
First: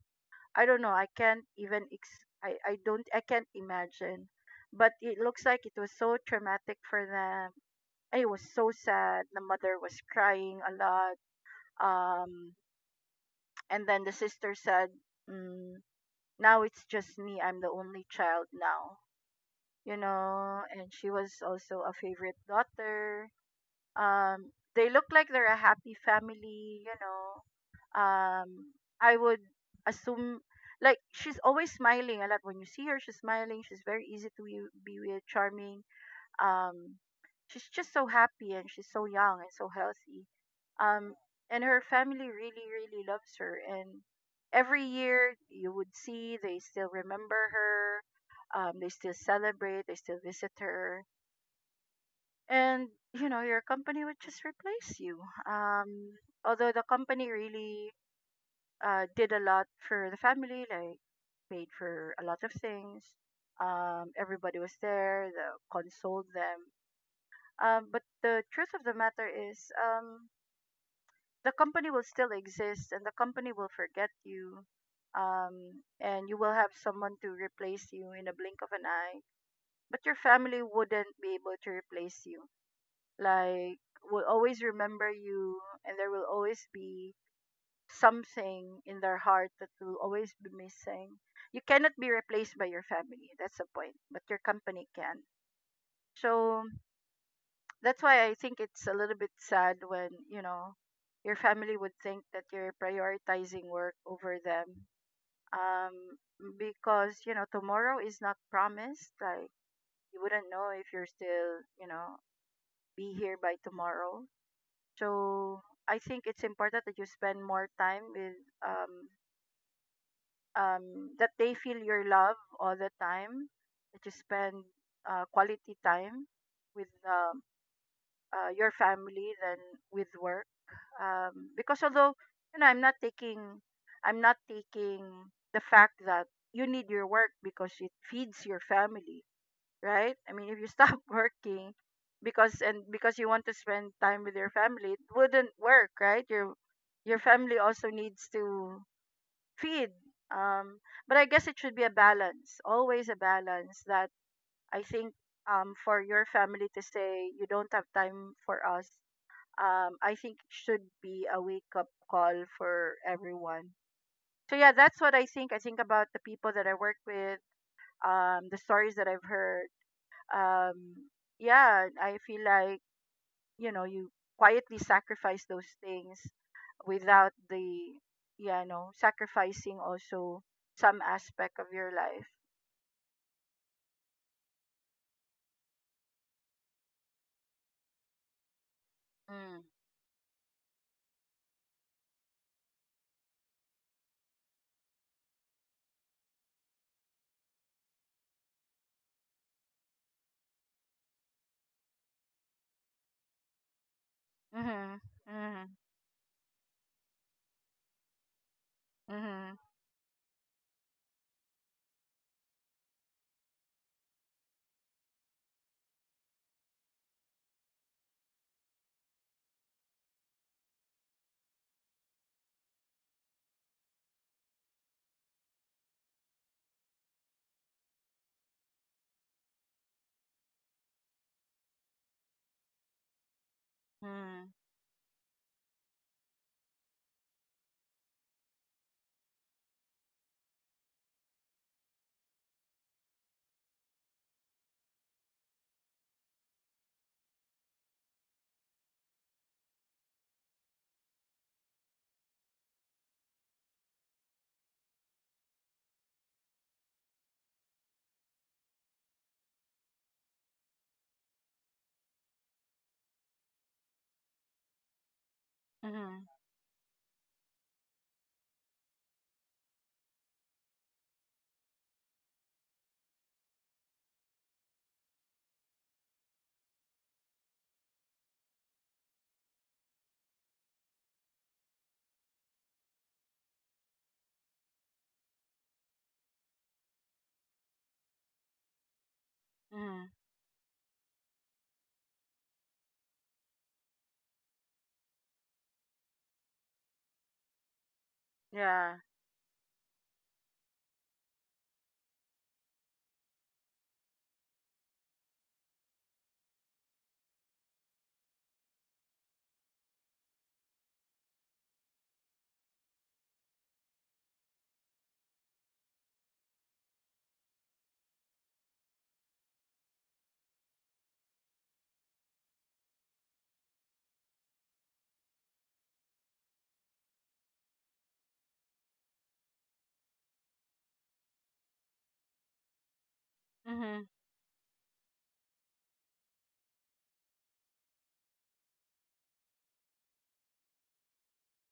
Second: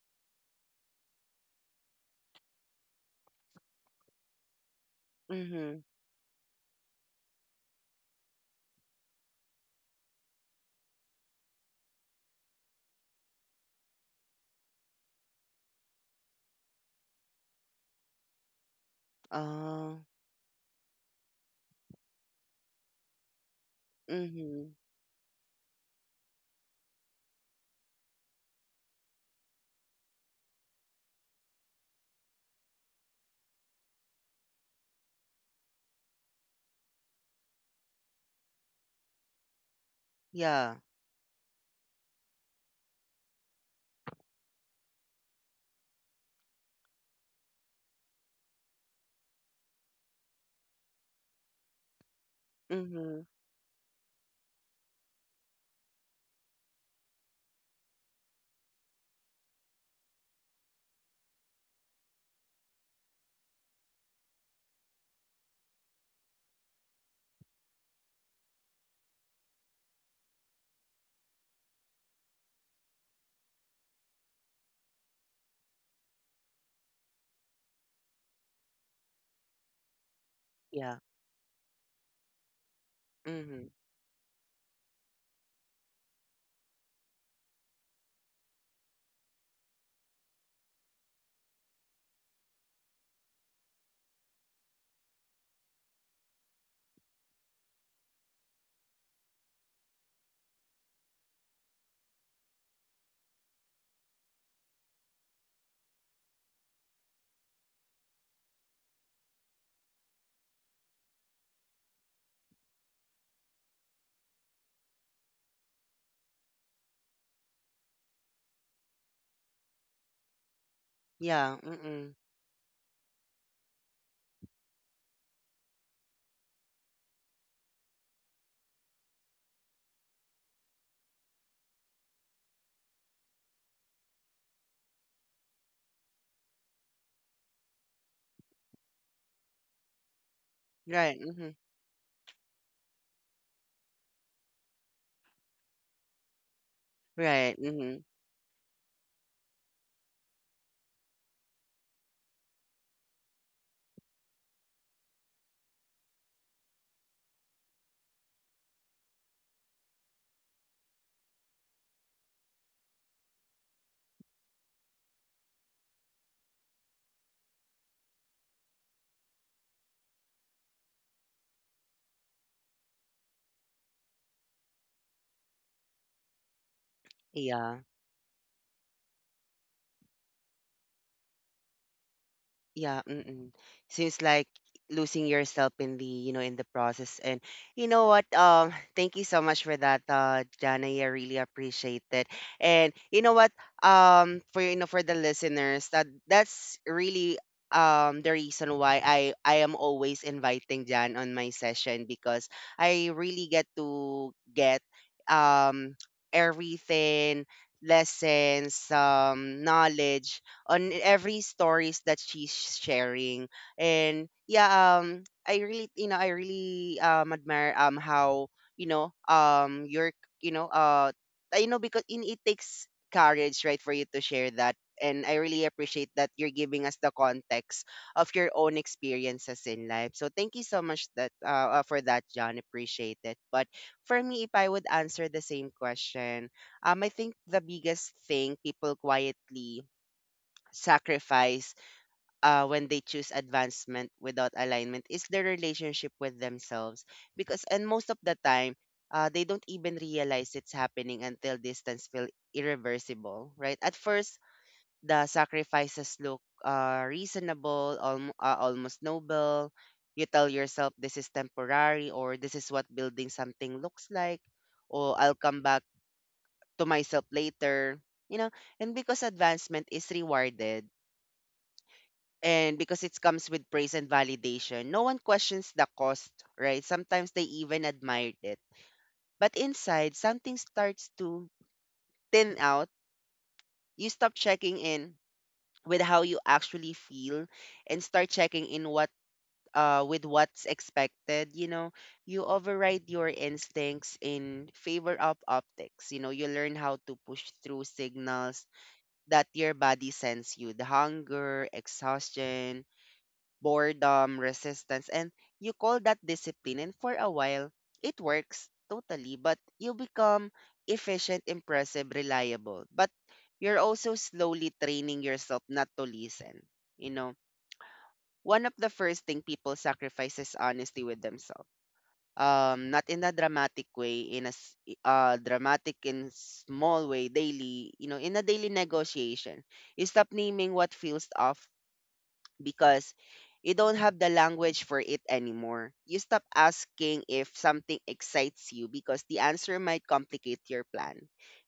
[SPEAKER 2] I don't know. I can't even ex- I I don't, I can't imagine. But it looks like it
[SPEAKER 1] Mm-hmm.
[SPEAKER 2] was so traumatic for them. It was so sad. The mother was crying a lot. Um, and then the sister said, mm, "Now it's just me. I'm the only child now."
[SPEAKER 1] Uh.
[SPEAKER 2] You know, and she was also a favorite daughter. Um,
[SPEAKER 1] Mm-hmm.
[SPEAKER 2] they look like they're a happy family. You know, um I would assume, like, she's always smiling a lot. When you see her, she's smiling, she's very easy to be be with, charming. um she's just so happy and she's so young and so healthy.
[SPEAKER 1] Yeah.
[SPEAKER 2] um and her family really really loves her, and every year you would see, they still remember her, um they still celebrate, they still visit her. And,
[SPEAKER 1] Mm-hmm.
[SPEAKER 2] you know, your company would just replace you. um Although the company really uh, did a lot for the family, like paid for a lot of things. Um, everybody was there, the, consoled them. Um, but the truth of the matter is, um, the company will still exist, and the company will forget you, um, and you will have someone to replace you in a blink of an eye. But your family
[SPEAKER 1] Yeah.
[SPEAKER 2] wouldn't be able to replace you.
[SPEAKER 1] Mm-hmm.
[SPEAKER 2] Like, will always remember you, and there will always be something in their heart that will always be missing. You cannot be replaced by your family. That's the point. But your company can. So that's why I think it's a little bit sad when, you know, your family would think that you're prioritizing work over them. Um, because, you know, tomorrow is not promised. Like, you wouldn't know if you're still, you know, be here by tomorrow. So I think it's important that you spend more time with um, um, that they
[SPEAKER 1] Yeah.
[SPEAKER 2] feel your
[SPEAKER 1] Mm-hmm.
[SPEAKER 2] love all the time, that you spend uh, quality time with um, uh, your family than with work. Um, because although, you know, I'm not taking, I'm not taking the fact that you need your work because it feeds your family, right? I mean, if you stop
[SPEAKER 1] Right. Mm-hmm.
[SPEAKER 2] working because, and because you want to spend time with your family, it wouldn't work, right? Your your
[SPEAKER 1] Right.
[SPEAKER 2] family also
[SPEAKER 1] Mm-hmm.
[SPEAKER 2] needs to feed. Um, but I guess it should be a balance, always a balance that I think, um, for your family to say you don't have time for us, um, I think should be a wake up call for everyone. So yeah, that's what I think. I think about the people that I work with, um, the stories that I've heard. Um, yeah, I feel like, you know, you quietly sacrifice those things without
[SPEAKER 1] Yeah.
[SPEAKER 2] the, yeah, you know, sacrificing also some aspect of your life.
[SPEAKER 1] Yeah, mm-mm. Seems like losing yourself in the, you know, in the process. And you know what? Um, thank you so
[SPEAKER 2] Mm.
[SPEAKER 1] much for that, uh, Jana. I really appreciate it. And you know what? Um, for you know, for the listeners, that that's really um the reason why I I am always inviting Jan on my session because I really get to get
[SPEAKER 2] Mhm. Mhm.
[SPEAKER 1] um everything lessons
[SPEAKER 2] Mhm.
[SPEAKER 1] um knowledge on every stories that she's sharing. And yeah, um, I really, you know, I really um admire um how you know um your you know uh you know because in it takes courage right for you to share that. And I really appreciate that you're giving us the context of your own experiences in life. So thank you so much that uh, uh, for that, John. Appreciate it. But for me, if
[SPEAKER 2] Mhm.
[SPEAKER 1] I would answer the same question, um, I think the biggest thing people quietly sacrifice uh, when they choose advancement without alignment is their relationship with themselves because and most of the time uh, they don't even realize it's happening until distance feel irreversible, right? At first the sacrifices look uh, reasonable alm- uh, almost noble. You tell yourself this is temporary, or this is what building something looks like, or I'll come back
[SPEAKER 2] Mhm.
[SPEAKER 1] to myself later, you know. And because advancement is rewarded, and because it comes with praise and validation, no one questions the cost, right? Sometimes they even admired it. But inside, something starts to thin out. You stop checking in with how you actually feel and start checking in what uh
[SPEAKER 2] Mhm.
[SPEAKER 1] with what's expected, you know. You override your instincts in favor of optics. You know, you learn how to push through signals
[SPEAKER 2] Yeah.
[SPEAKER 1] that your body sends you, the hunger, exhaustion, boredom, resistance, and you call that discipline. And for a while, it works totally, but you become efficient, impressive, reliable. But you're also slowly training yourself not to listen. You know, one of the first thing people sacrifice is honesty with themselves. Um, not in a dramatic way, in a s- i- uh, dramatic in small way, daily, you know, in a daily negotiation. You stop naming what feels off because you don't
[SPEAKER 2] Mhm.
[SPEAKER 1] have the language for it anymore. You stop asking if something excites you because the answer might complicate your plan.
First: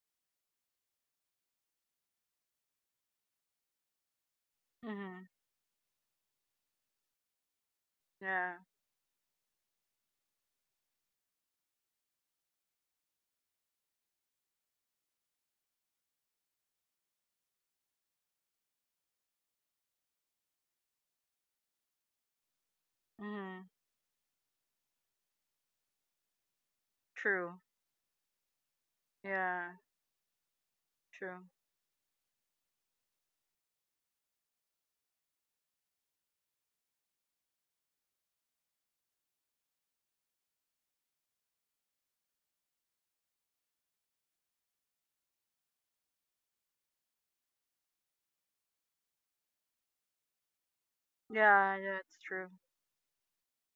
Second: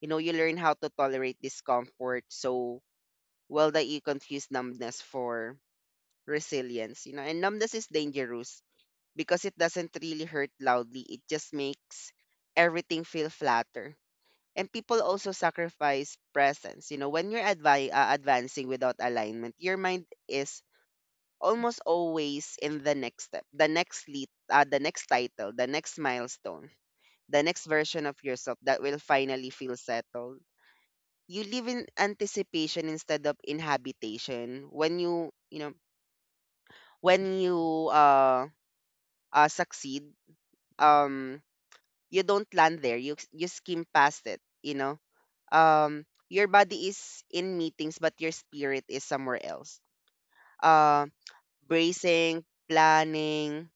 [SPEAKER 1] You know, you learn how to tolerate discomfort so well that you confuse numbness
[SPEAKER 2] Mhm.
[SPEAKER 1] for resilience, you know, and numbness is
[SPEAKER 2] Yeah.
[SPEAKER 1] dangerous because it doesn't really hurt loudly. It just makes everything feel flatter. And people also sacrifice presence. You know, when you're advi- uh, advancing without alignment, your mind is almost always in the next step,
[SPEAKER 2] Mhm.
[SPEAKER 1] the next lead, uh, the next title, the next milestone, the
[SPEAKER 2] True.
[SPEAKER 1] next version of yourself that will finally
[SPEAKER 2] Yeah.
[SPEAKER 1] feel settled.
[SPEAKER 2] True.
[SPEAKER 1] You live in anticipation instead of inhabitation. When you, you know, when you uh, uh succeed, um, you don't land there. You you skim past it. You know, um, your body is in meetings, but your spirit is somewhere else. Uh,
[SPEAKER 2] Yeah, yeah, it's
[SPEAKER 1] bracing,
[SPEAKER 2] true.
[SPEAKER 1] planning,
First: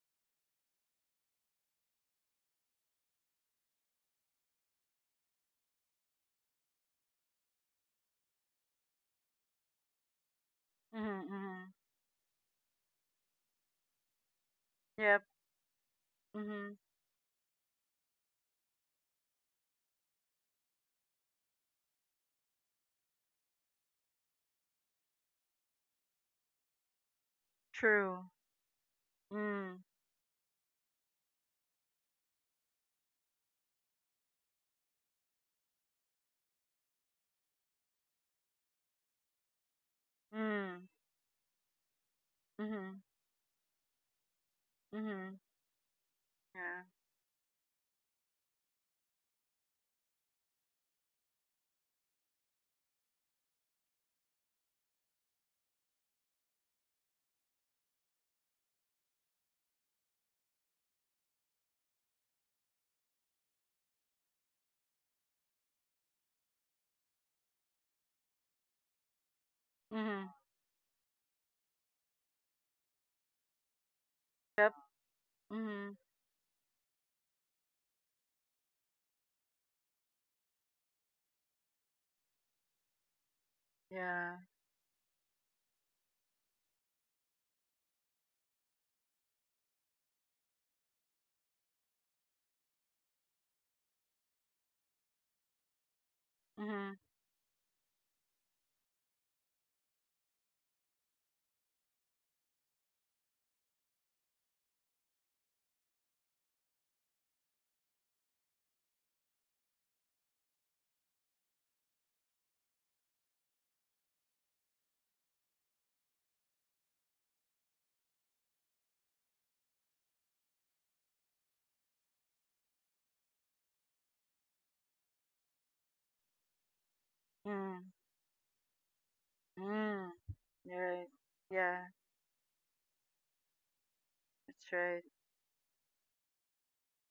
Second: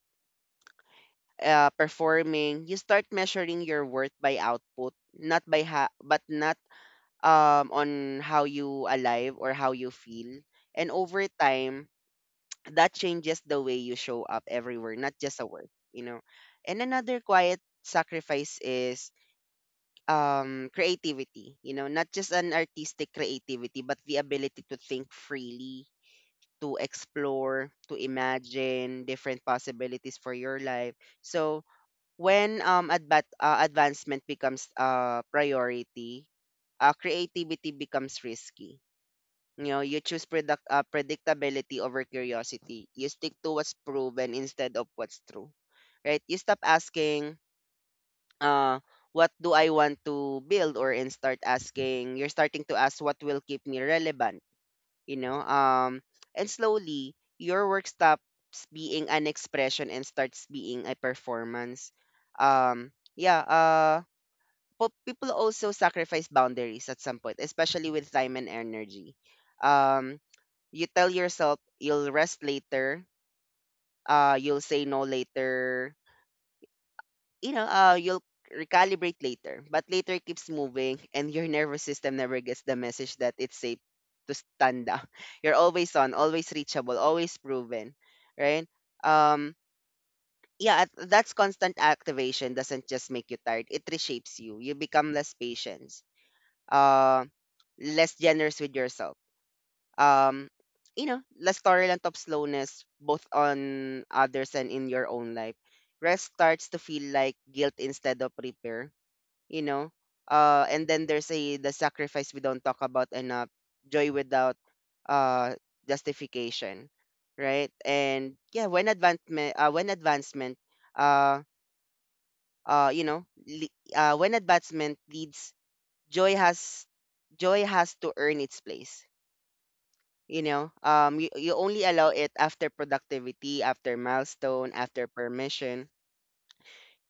[SPEAKER 1] uh, performing, you start measuring your worth by output, not by ha- but not um on how you alive or how you feel. And
[SPEAKER 2] Mhm.
[SPEAKER 1] over
[SPEAKER 2] Mhm.
[SPEAKER 1] time, that changes the way you show up everywhere, not
[SPEAKER 2] Yep.
[SPEAKER 1] just at work, you know.
[SPEAKER 2] Mhm.
[SPEAKER 1] And another quiet sacrifice is um creativity, you know, not just an artistic creativity, but the ability to think freely, to explore, to
[SPEAKER 2] True.
[SPEAKER 1] imagine different
[SPEAKER 2] Mm.
[SPEAKER 1] possibilities for your life. So when um adva- uh, advancement becomes uh priority, uh, creativity becomes risky. You know, you choose product
[SPEAKER 2] Mm.
[SPEAKER 1] uh, predictability over curiosity.
[SPEAKER 2] Mhm.
[SPEAKER 1] You stick to what's proven instead of what's
[SPEAKER 2] Mhm.
[SPEAKER 1] true, right? You stop
[SPEAKER 2] Yeah.
[SPEAKER 1] asking, uh, what do I want to build, or and start asking. You're starting to ask what will keep me relevant, you know um and slowly your work stops being an expression and starts being a performance. um yeah uh but people also sacrifice boundaries at some point, especially with time and energy. um
[SPEAKER 2] Mhm.
[SPEAKER 1] you tell yourself you'll rest later, uh you'll
[SPEAKER 2] Yep.
[SPEAKER 1] say no later,
[SPEAKER 2] Mhm.
[SPEAKER 1] you know, uh, you'll recalibrate later, but later keeps moving, and your nervous system never gets the message that it's safe
[SPEAKER 2] Yeah.
[SPEAKER 1] to stand up. You're always on, always reachable, always proven, right? Um, yeah, at- that's constant activation doesn't just make you tired; it reshapes you. You become less patient,
[SPEAKER 2] Mhm.
[SPEAKER 1] uh, less generous with yourself. Um, you know, less tolerant of slowness, both on others and in your own life. Rest starts to feel like guilt instead of repair, you know. Uh and then there's a the sacrifice we don't talk about enough: joy without uh justification, right? And yeah when advancement uh, when advancement uh uh you know le- uh when advancement leads, joy has joy
[SPEAKER 2] Mm,
[SPEAKER 1] has to earn its place,
[SPEAKER 2] mm,
[SPEAKER 1] you know.
[SPEAKER 2] right.
[SPEAKER 1] Um you, you
[SPEAKER 2] Yeah,
[SPEAKER 1] only allow it after productivity, after
[SPEAKER 2] that's
[SPEAKER 1] milestone,
[SPEAKER 2] right.
[SPEAKER 1] after permission.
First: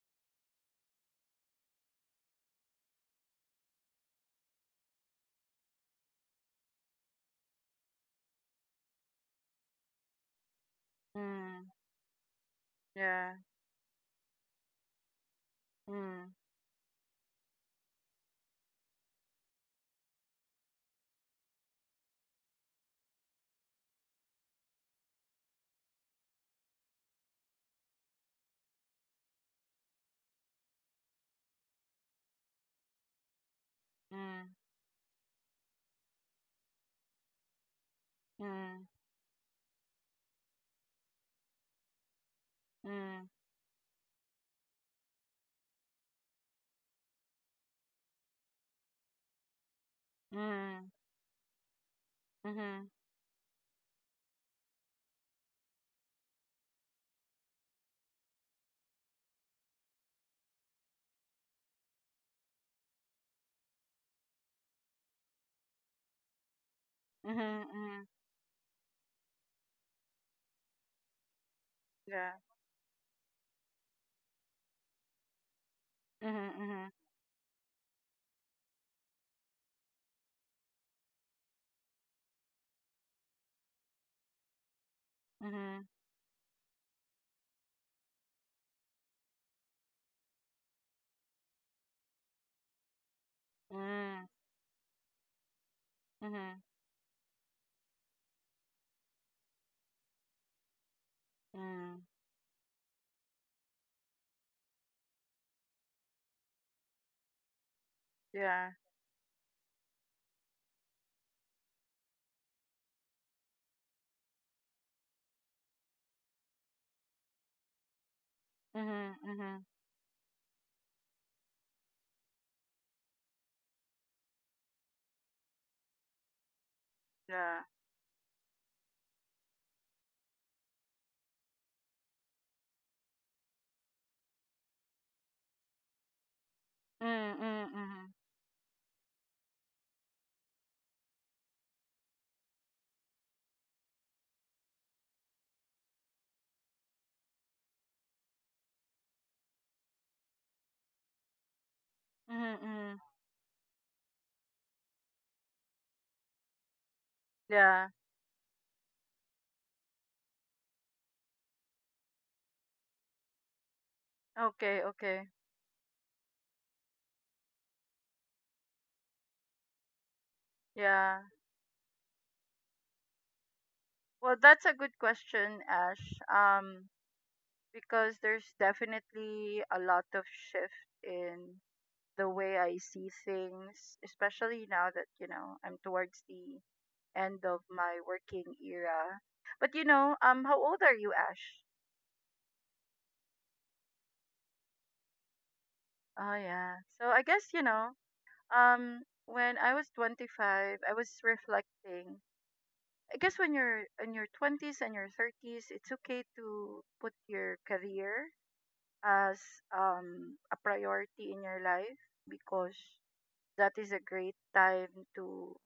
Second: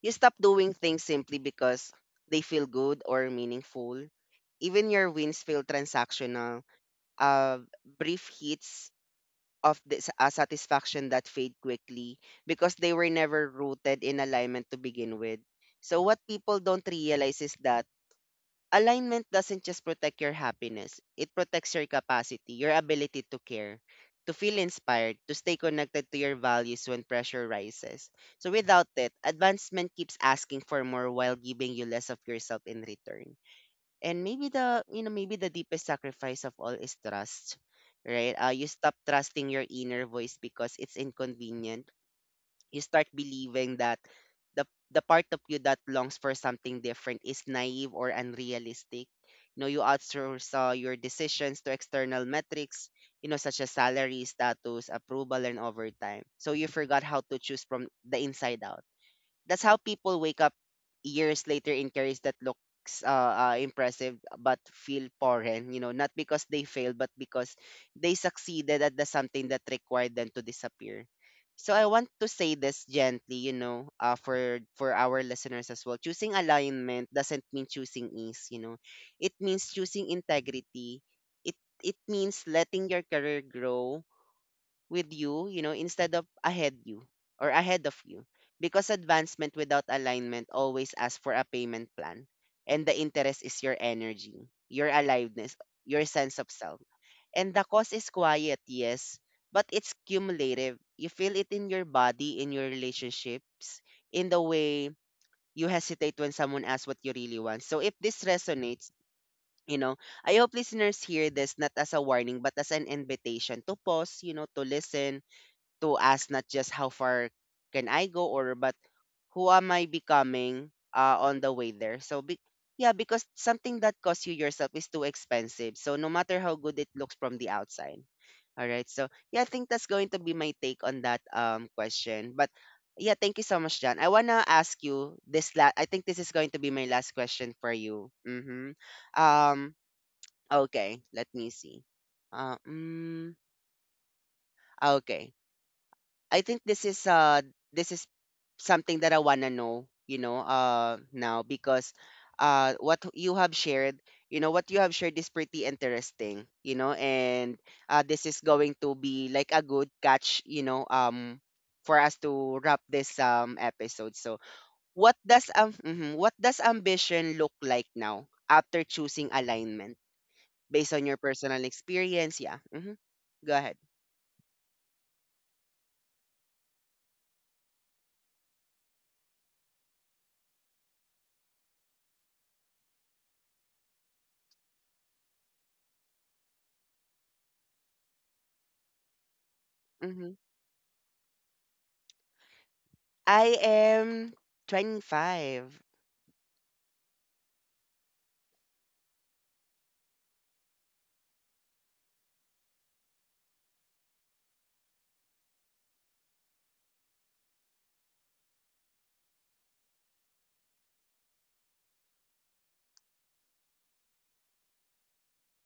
[SPEAKER 1] You stop doing things simply because they feel good or meaningful. Even your wins feel transactional. Uh, brief hits of this, uh, satisfaction that fade
[SPEAKER 2] Mm,
[SPEAKER 1] quickly because they were
[SPEAKER 2] yeah.
[SPEAKER 1] never rooted in alignment to begin with. So what
[SPEAKER 2] Mm,
[SPEAKER 1] people don't realize is that alignment doesn't just protect your happiness, it protects your capacity, your ability to care, to feel inspired, to stay connected to your values when pressure rises. So without it, advancement keeps asking for more while giving you less of yourself in return. And
[SPEAKER 2] mm,
[SPEAKER 1] maybe the you know, maybe the deepest sacrifice of all is trust. Right? Uh, you
[SPEAKER 2] mm,
[SPEAKER 1] stop trusting your inner voice because it's inconvenient. You start
[SPEAKER 2] mm,
[SPEAKER 1] believing that the the part of you that longs for something different is naive or unrealistic. You know, you outsource uh,
[SPEAKER 2] mm,
[SPEAKER 1] your decisions to external metrics,
[SPEAKER 2] mhm,
[SPEAKER 1] you know, such as salary, status, approval, and overtime. So you forgot how to choose from the inside out. That's how people wake up years later in careers that looks uh, uh, impressive but feel foreign, you know, not because they failed, but because
[SPEAKER 2] mhm, mhm,
[SPEAKER 1] they succeeded at the something that required them to disappear. So I want to
[SPEAKER 2] yeah.
[SPEAKER 1] say this gently, you know, uh, for for our listeners as well, choosing
[SPEAKER 2] Mhm, mhm,
[SPEAKER 1] alignment doesn't mean choosing ease, you know, it means choosing integrity. It it means letting your career grow with you, you know,
[SPEAKER 2] mhm,
[SPEAKER 1] instead of ahead you or ahead of you. Because advancement without alignment always asks for a payment plan. And the interest is your
[SPEAKER 2] mm,
[SPEAKER 1] energy, your aliveness, your sense of
[SPEAKER 2] mhm,
[SPEAKER 1] self. And the cause is quiet, yes, but it's cumulative. You feel it in your
[SPEAKER 2] mm,
[SPEAKER 1] body, in your relationships, in the way you hesitate when someone asks what you really want. So if this
[SPEAKER 2] yeah.
[SPEAKER 1] resonates, you know, I hope listeners hear this not as a warning, but as an invitation to pause, you know, to listen, to ask not just how far can I go, or but
[SPEAKER 2] Mhm,
[SPEAKER 1] who
[SPEAKER 2] mhm,
[SPEAKER 1] am I becoming uh, on the way there. So be- yeah, because something that costs you yourself is too expensive. So no matter how good it looks from the
[SPEAKER 2] yeah.
[SPEAKER 1] outside. All right. So yeah, I think that's going to be my take on that um question. But yeah, thank you so much, John. I wanna ask you this last. I think this is going to be my last
[SPEAKER 2] Mm,
[SPEAKER 1] question
[SPEAKER 2] mm,
[SPEAKER 1] for you.
[SPEAKER 2] mhm,
[SPEAKER 1] Mm-hmm. Um. Okay. Let me see. Uh, mm, okay. I think this is uh this is something that I wanna know, you know, uh now because
[SPEAKER 2] mhm,
[SPEAKER 1] uh
[SPEAKER 2] mm,
[SPEAKER 1] what you have shared, you know, what you have shared is pretty interesting, you know, and
[SPEAKER 2] yeah.
[SPEAKER 1] uh this is going to be like a good catch, you know, um for us to wrap this um episode. So
[SPEAKER 2] Okay,
[SPEAKER 1] what
[SPEAKER 2] okay.
[SPEAKER 1] does um mhm, what does ambition look like now after choosing alignment based on your
[SPEAKER 2] Yeah.
[SPEAKER 1] personal experience? Yeah. Hmm. Go ahead.
[SPEAKER 2] Well, that's a good question, Ash. Um, because there's definitely a lot of shift in the way I see things, especially now that, you know, I'm towards the end of my working era. But you know,
[SPEAKER 1] Hmm.
[SPEAKER 2] um how old are you, Ash?
[SPEAKER 1] I am twenty-five.
[SPEAKER 2] Oh yeah. So I guess, you know, um when I was twenty-five, I was reflecting. I guess when you're in your twenties and your thirties, it's okay to put your career as um a priority in your life because that is a great time to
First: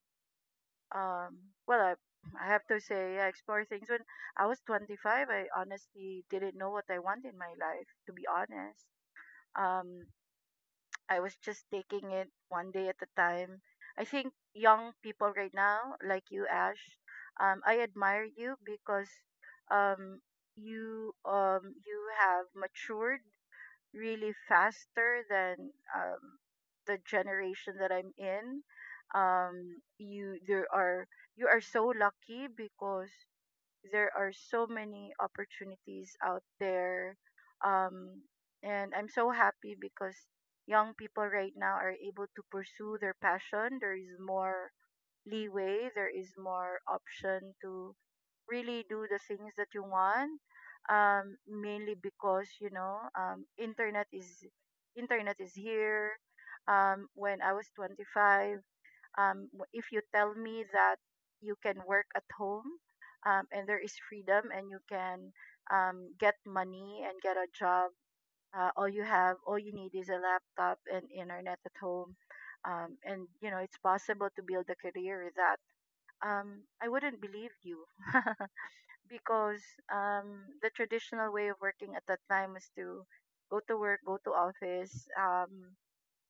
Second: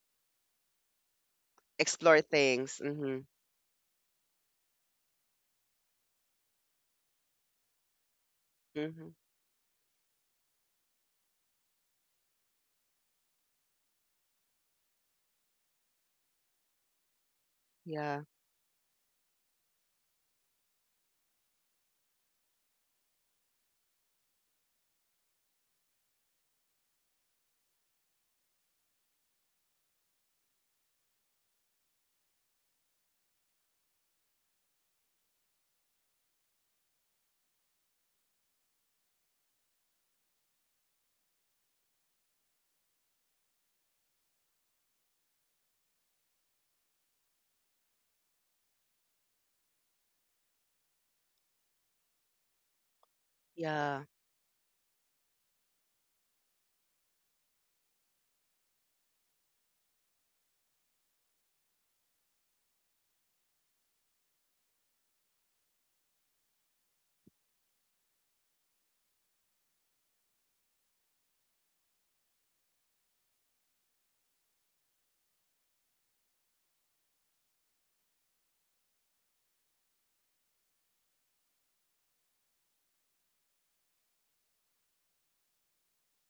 [SPEAKER 2] um well I,
[SPEAKER 1] Explore
[SPEAKER 2] I have to
[SPEAKER 1] things.
[SPEAKER 2] say
[SPEAKER 1] Mm-hmm.
[SPEAKER 2] I explore things. When I was twenty-five, I honestly didn't know what I want in my life, to be honest.
[SPEAKER 1] Mm-hmm.
[SPEAKER 2] um I was just taking it one day at a time. I think young people right now, like you, Ash, um I
[SPEAKER 1] Yeah.
[SPEAKER 2] admire you because um you um you have matured really faster than um, the generation that I'm in. Um, you there are you are so lucky because there are so many opportunities out there, um, and I'm so happy because young people right now are able to pursue their passion. There is more leeway. There is more option to really do the things that you want, um mainly because you know um
[SPEAKER 1] Yeah.
[SPEAKER 2] internet is internet is here. Um when I was twenty-five, um w- if you tell me that you can work at home um and there is freedom and you can um get money and get a job, uh, all you have all you need is a laptop and internet at home, um and you know it's possible to build a career with that, um I wouldn't believe you because um, the traditional way of working at that time was to go to work, go to office, um,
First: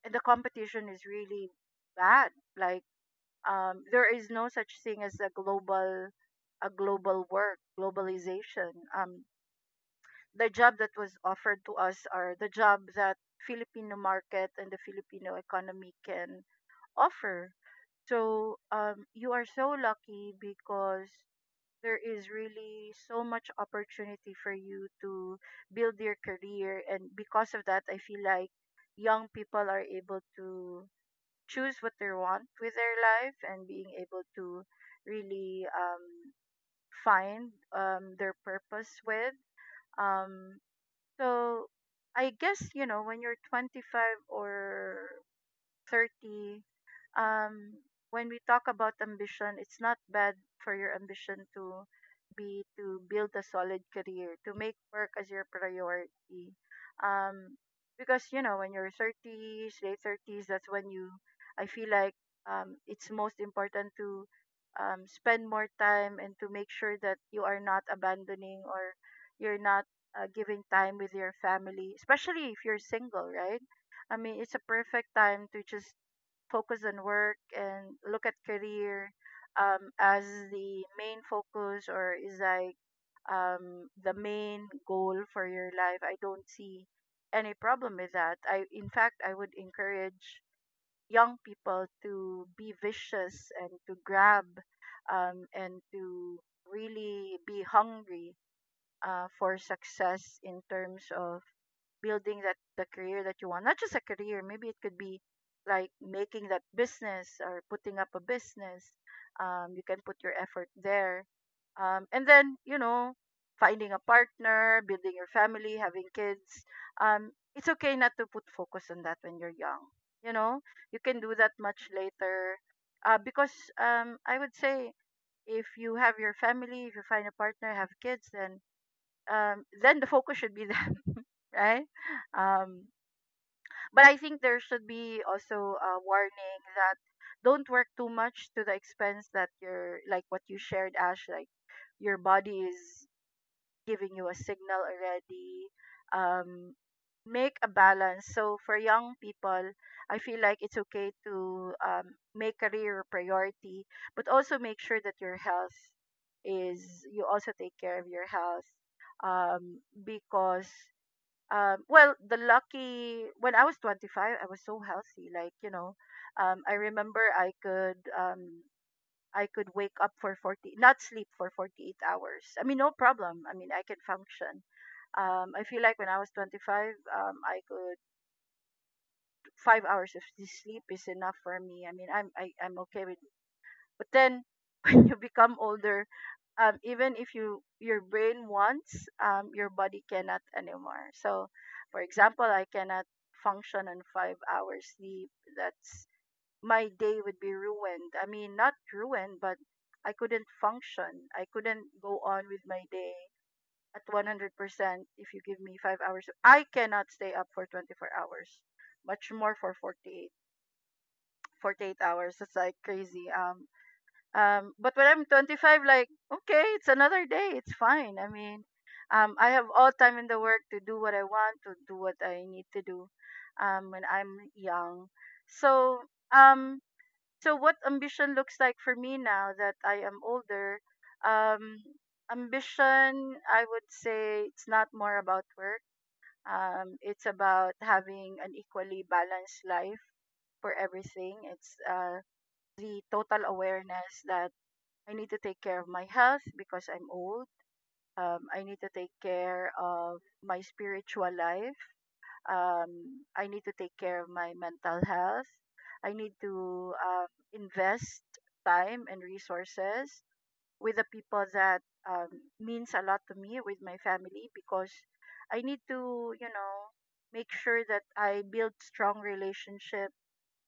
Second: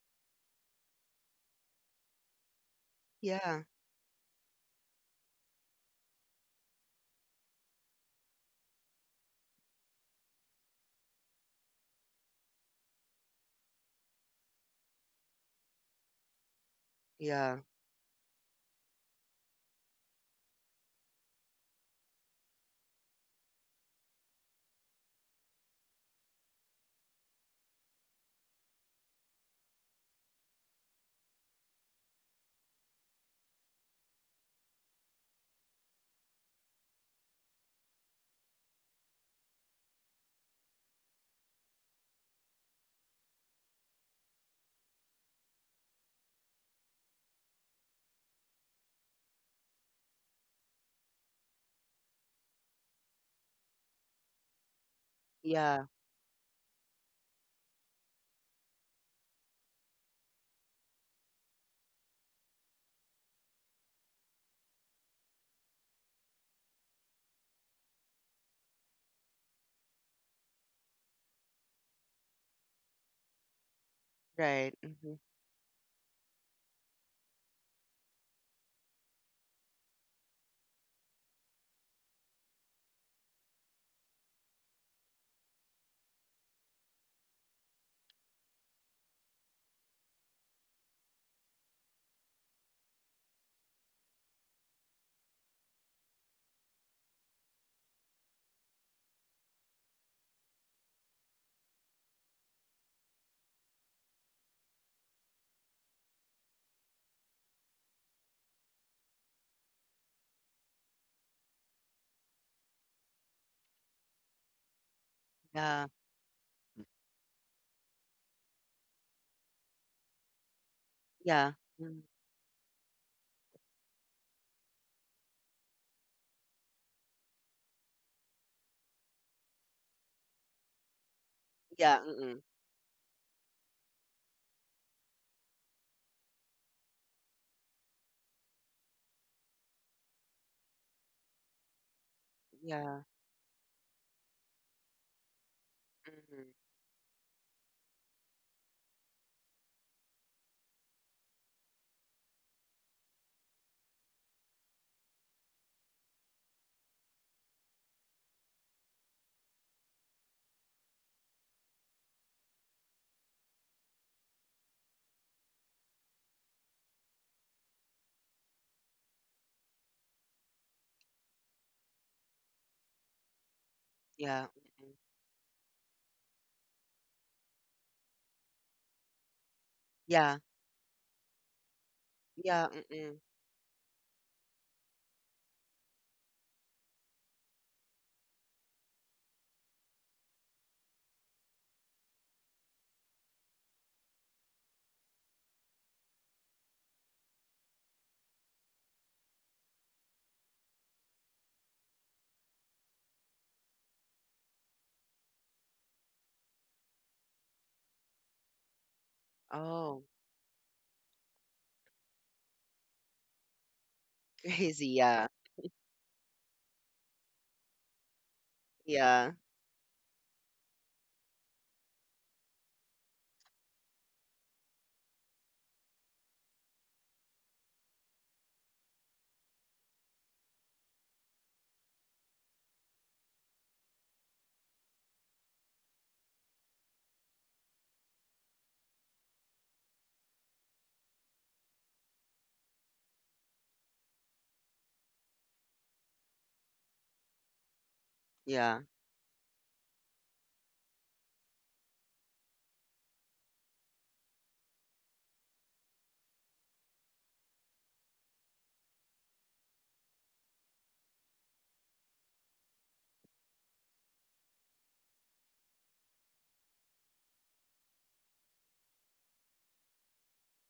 [SPEAKER 2] and the competition is really bad. Like
[SPEAKER 1] Yeah.
[SPEAKER 2] um, there is no such thing as a global, a global work, globalization. Um, the job that was offered to us are the job that Filipino market and the Filipino economy can offer.
[SPEAKER 1] Yeah.
[SPEAKER 2] So um, you are so lucky because there is really so much opportunity for you to build your career, and because of that I feel like young people are able to choose what they want with their life and being able to really um, find um, their purpose with um, so I guess, you know when you're twenty-five or thirty, um, when we talk about ambition, it's not bad for your ambition to be to build a solid career, to make work as your
[SPEAKER 1] Yeah.
[SPEAKER 2] priority. Um, because you know, when you're thirties, late thirties, that's when you, I feel like um, it's most important to um, spend more time and to make sure that you are not abandoning or you're not uh, giving time with your family, especially if you're single, right? I mean, it's a
[SPEAKER 1] Right.
[SPEAKER 2] perfect
[SPEAKER 1] Mm-hmm.
[SPEAKER 2] time to just focus on work and look at career um, as the main focus, or is like um, the main goal for your life. I don't see any problem with that. I, in fact, I would encourage young people to be vicious and to grab um, and to really be hungry uh, for success in terms of building that the career that you want. Not just a career, maybe it could be like making that business or putting up a business. Um, you can put your effort there, um, and then you know finding a partner, building your family,
[SPEAKER 1] Yeah.
[SPEAKER 2] having kids. Um, it's okay not to put focus on that when you're young, you know you can do that
[SPEAKER 1] Yeah.
[SPEAKER 2] much
[SPEAKER 1] Mm.
[SPEAKER 2] later, uh, because um, I would say if you have your family, if you find a partner, have kids, then um, then the focus should be them, right?
[SPEAKER 1] Yeah. Mm-mm.
[SPEAKER 2] um, but I think there should be also a warning that don't work too much to the expense that you're like what you shared, Ash, like your body
[SPEAKER 1] Yeah.
[SPEAKER 2] is giving you a signal already.
[SPEAKER 1] Mm-hmm.
[SPEAKER 2] Um, make a balance. So for young people, I feel like it's okay to um, make career a priority, but also make sure that your health is you also take care of your health um because um, well, the lucky when I was twenty-five, I was so healthy. Like, you know, um, I remember I could um, I could wake up for forty, not sleep for forty-eight hours. I mean, no problem. I mean, I can
[SPEAKER 1] Yeah.
[SPEAKER 2] function.
[SPEAKER 1] Mm-mm.
[SPEAKER 2] Um, I feel like when I was twenty-five, um, I could five hours of
[SPEAKER 1] Yeah.
[SPEAKER 2] s- sleep is enough for me. I mean, I'm I,
[SPEAKER 1] Yeah.
[SPEAKER 2] I'm okay
[SPEAKER 1] Mm-mm.
[SPEAKER 2] with. But then when you become older, um, even if you your brain wants, um, your body cannot anymore. So, for example, I cannot function on five hours sleep. That's my day would be ruined. I mean, not ruined, but I couldn't function. I couldn't go on with my day at one hundred percent if you give me five hours. I cannot stay up for twenty-four hours, much more for
[SPEAKER 1] Oh,
[SPEAKER 2] forty-eight, forty-eight hours. It's like crazy. Um, um,
[SPEAKER 1] crazy.
[SPEAKER 2] but when I'm
[SPEAKER 1] Yeah.
[SPEAKER 2] twenty-five, like, okay, it's another day. It's fine. I mean,
[SPEAKER 1] Yeah.
[SPEAKER 2] um, I have all time in the work to do what I want, to do what I need to do, um, when I'm young. So, um, so what ambition looks like for me now that I am older, um, ambition, I would say, it's not more about work. Um, it's about having an equally balanced life for everything. It's, uh, the total awareness that I need to take care of my health because I'm old. Um, I need
[SPEAKER 1] Yeah.
[SPEAKER 2] to take care of my spiritual life. Um, I need to take care of my mental health. I need to um, invest time and resources with the people that um, means a lot to me, with my family, because I need to, you know, make sure that I build strong relationship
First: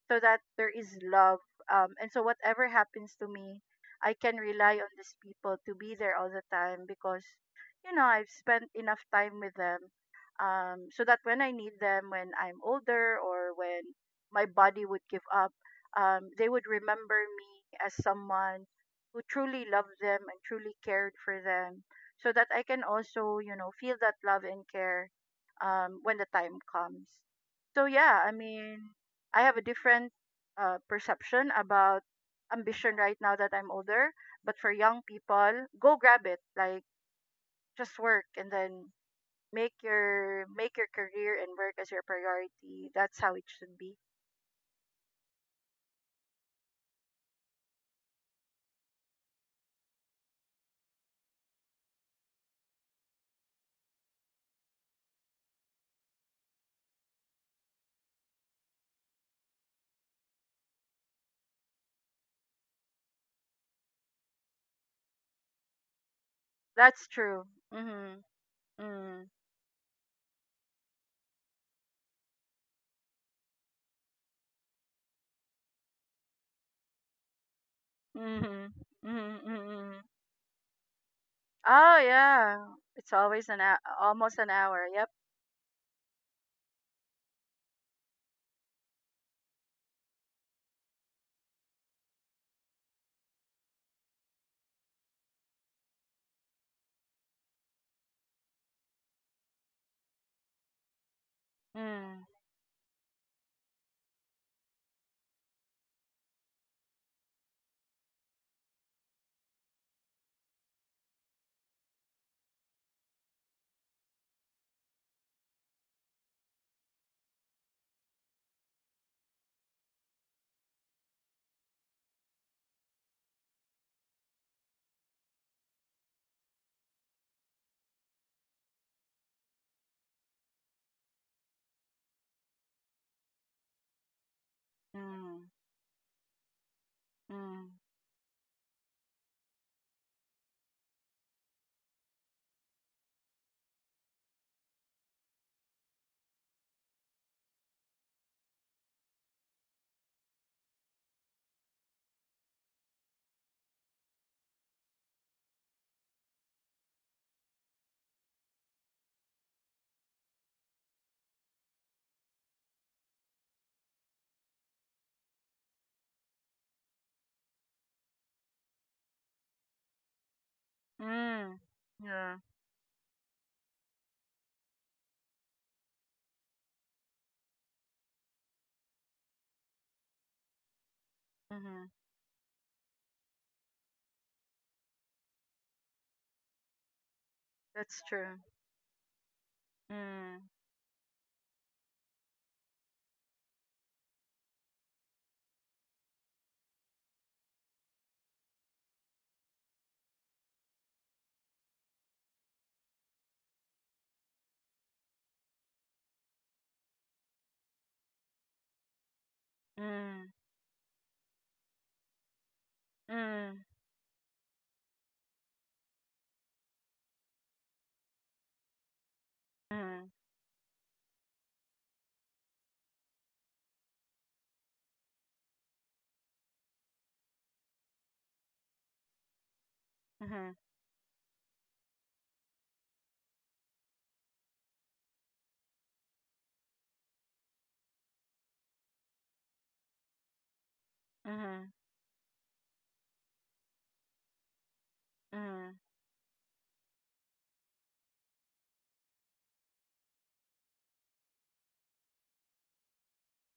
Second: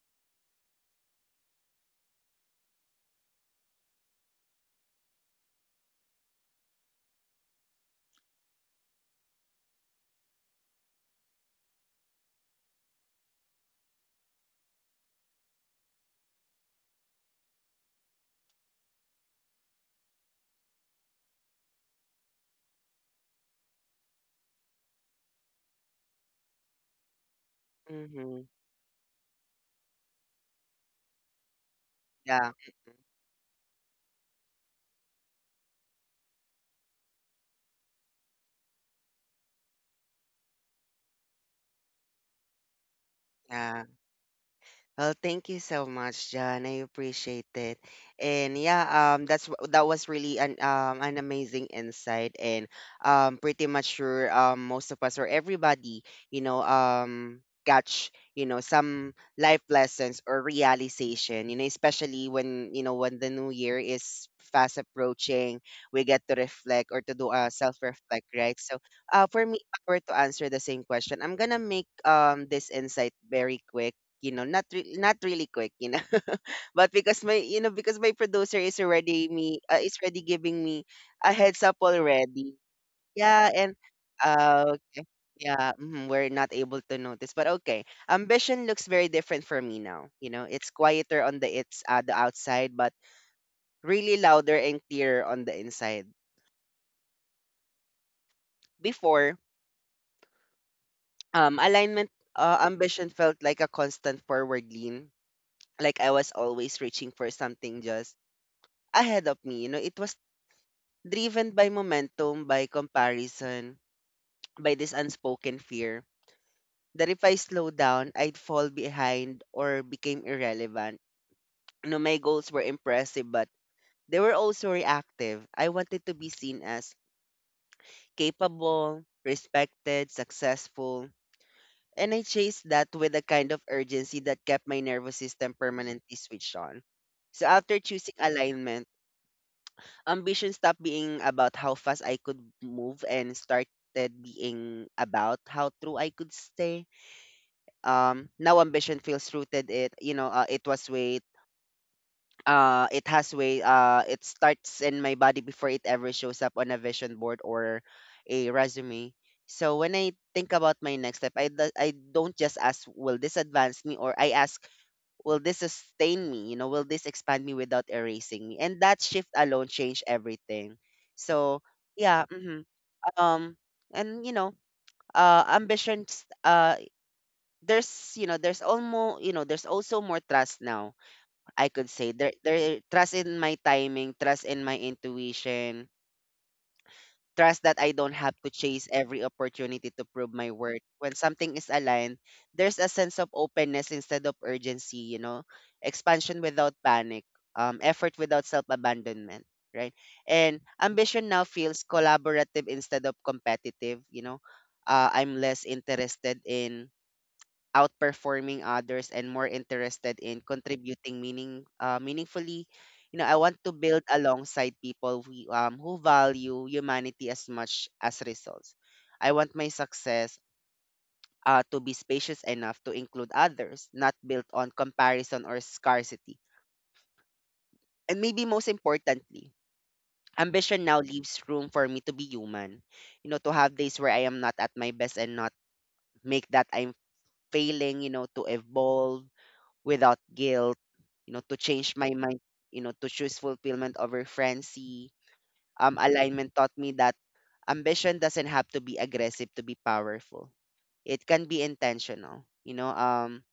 [SPEAKER 2] so that there is love. Um, and so whatever happens to me, I can rely on these people to be there all the time because, you know, I've spent enough time with them. Um, so that when I need them, when I'm older or when my body would give up, um, they would remember me as someone who truly loved them and truly cared for them, so that I can also, you know, feel that love and care um, when the time comes. So yeah, I
[SPEAKER 1] Mm-hmm.
[SPEAKER 2] mean, I have a different uh, perception about
[SPEAKER 1] Yeah.
[SPEAKER 2] ambition right now that I'm older. But for young people, go grab it. Like, just work, and then make your make your career and work as your priority. That's how it should
[SPEAKER 1] Yeah.
[SPEAKER 2] be.
[SPEAKER 1] Well, thank you so much, John. I appreciate it. And yeah, um, that's w- that was really an um an amazing insight, and um, pretty much sure um most of us or everybody, you know, um, catch you know some life lessons or realization. You know, especially when you know when the new year is fast approaching, we get to reflect or
[SPEAKER 2] That's
[SPEAKER 1] to do
[SPEAKER 2] true.
[SPEAKER 1] a self
[SPEAKER 2] Mhm.
[SPEAKER 1] reflect, right? So,
[SPEAKER 2] Hmm.
[SPEAKER 1] uh, for me, if I were to answer the same question, I'm gonna make um this insight very quick you know, not re- not really quick, you know, but because my you know because my producer
[SPEAKER 2] Mhm.
[SPEAKER 1] is already
[SPEAKER 2] Mhm.
[SPEAKER 1] me uh, is
[SPEAKER 2] Mhm.
[SPEAKER 1] already giving me a heads up
[SPEAKER 2] Oh
[SPEAKER 1] already.
[SPEAKER 2] yeah. It's always
[SPEAKER 1] Yeah,
[SPEAKER 2] an
[SPEAKER 1] and
[SPEAKER 2] hou- almost an
[SPEAKER 1] uh,
[SPEAKER 2] hour.
[SPEAKER 1] okay,
[SPEAKER 2] Yep.
[SPEAKER 1] yeah, mhm, we're not able to notice, but okay. Ambition looks very different for me now. You know, it's quieter on the it's uh, the outside, but really louder and clearer on the inside. Before, um, alignment
[SPEAKER 2] Mm.
[SPEAKER 1] uh, ambition felt like a constant forward lean, like I was always reaching for something just ahead of me. You know, it was driven by momentum, by comparison, by this unspoken fear that if I slow down, I'd fall behind or became irrelevant. You know, my goals were impressive, but they were also reactive. I wanted to be seen as capable, respected, successful. And I chased that with a kind of urgency that kept my nervous
[SPEAKER 2] Mm.
[SPEAKER 1] system permanently switched on. So
[SPEAKER 2] Mm.
[SPEAKER 1] after choosing alignment, ambition stopped being about how fast I could move and started being about how true I could stay. Um, now ambition feels rooted. It you know uh, It was weight. Uh, it has weight. Uh, it starts in my body before it ever shows up on a vision board or a resume. So when I think about my next step, I do- I don't just ask will this advance me or I ask will this sustain me? You know, will this expand me without erasing me? And that shift alone changed everything.
[SPEAKER 2] Mm.
[SPEAKER 1] So yeah,
[SPEAKER 2] Yeah.
[SPEAKER 1] hmm um, and you know, uh, ambitions. Uh, there's you know, there's almost you know, There's also more trust now. I
[SPEAKER 2] Mhm.
[SPEAKER 1] could say there, there trust in my timing, trust in my intuition, trust that I
[SPEAKER 2] That's
[SPEAKER 1] don't have
[SPEAKER 2] true.
[SPEAKER 1] to chase every opportunity to prove
[SPEAKER 2] Mm.
[SPEAKER 1] my worth. When something is aligned, there's a sense of openness instead of urgency, you know, expansion without panic, um, effort without self abandonment, right? And ambition now feels collaborative instead of competitive, you know. Uh, I'm less interested in outperforming others and more interested
[SPEAKER 2] Mm.
[SPEAKER 1] in contributing meaning uh, meaningfully. you know I want
[SPEAKER 2] Mm.
[SPEAKER 1] to build alongside people who, um, who value humanity as much as results. I want my
[SPEAKER 2] Uh
[SPEAKER 1] success uh, to be spacious enough to include others, not built on comparison or scarcity. And maybe most importantly,
[SPEAKER 2] Uh huh.
[SPEAKER 1] ambition now leaves room for me to be human, you know to have days where I am not at my best and not make that I'm failing, you know to evolve without guilt, you know, to
[SPEAKER 2] huh.
[SPEAKER 1] change my mind, you know, to choose fulfillment over frenzy.
[SPEAKER 2] Uh huh.
[SPEAKER 1] Um, alignment taught me that ambition doesn't have to be aggressive to be powerful. It can be intentional, you know, um,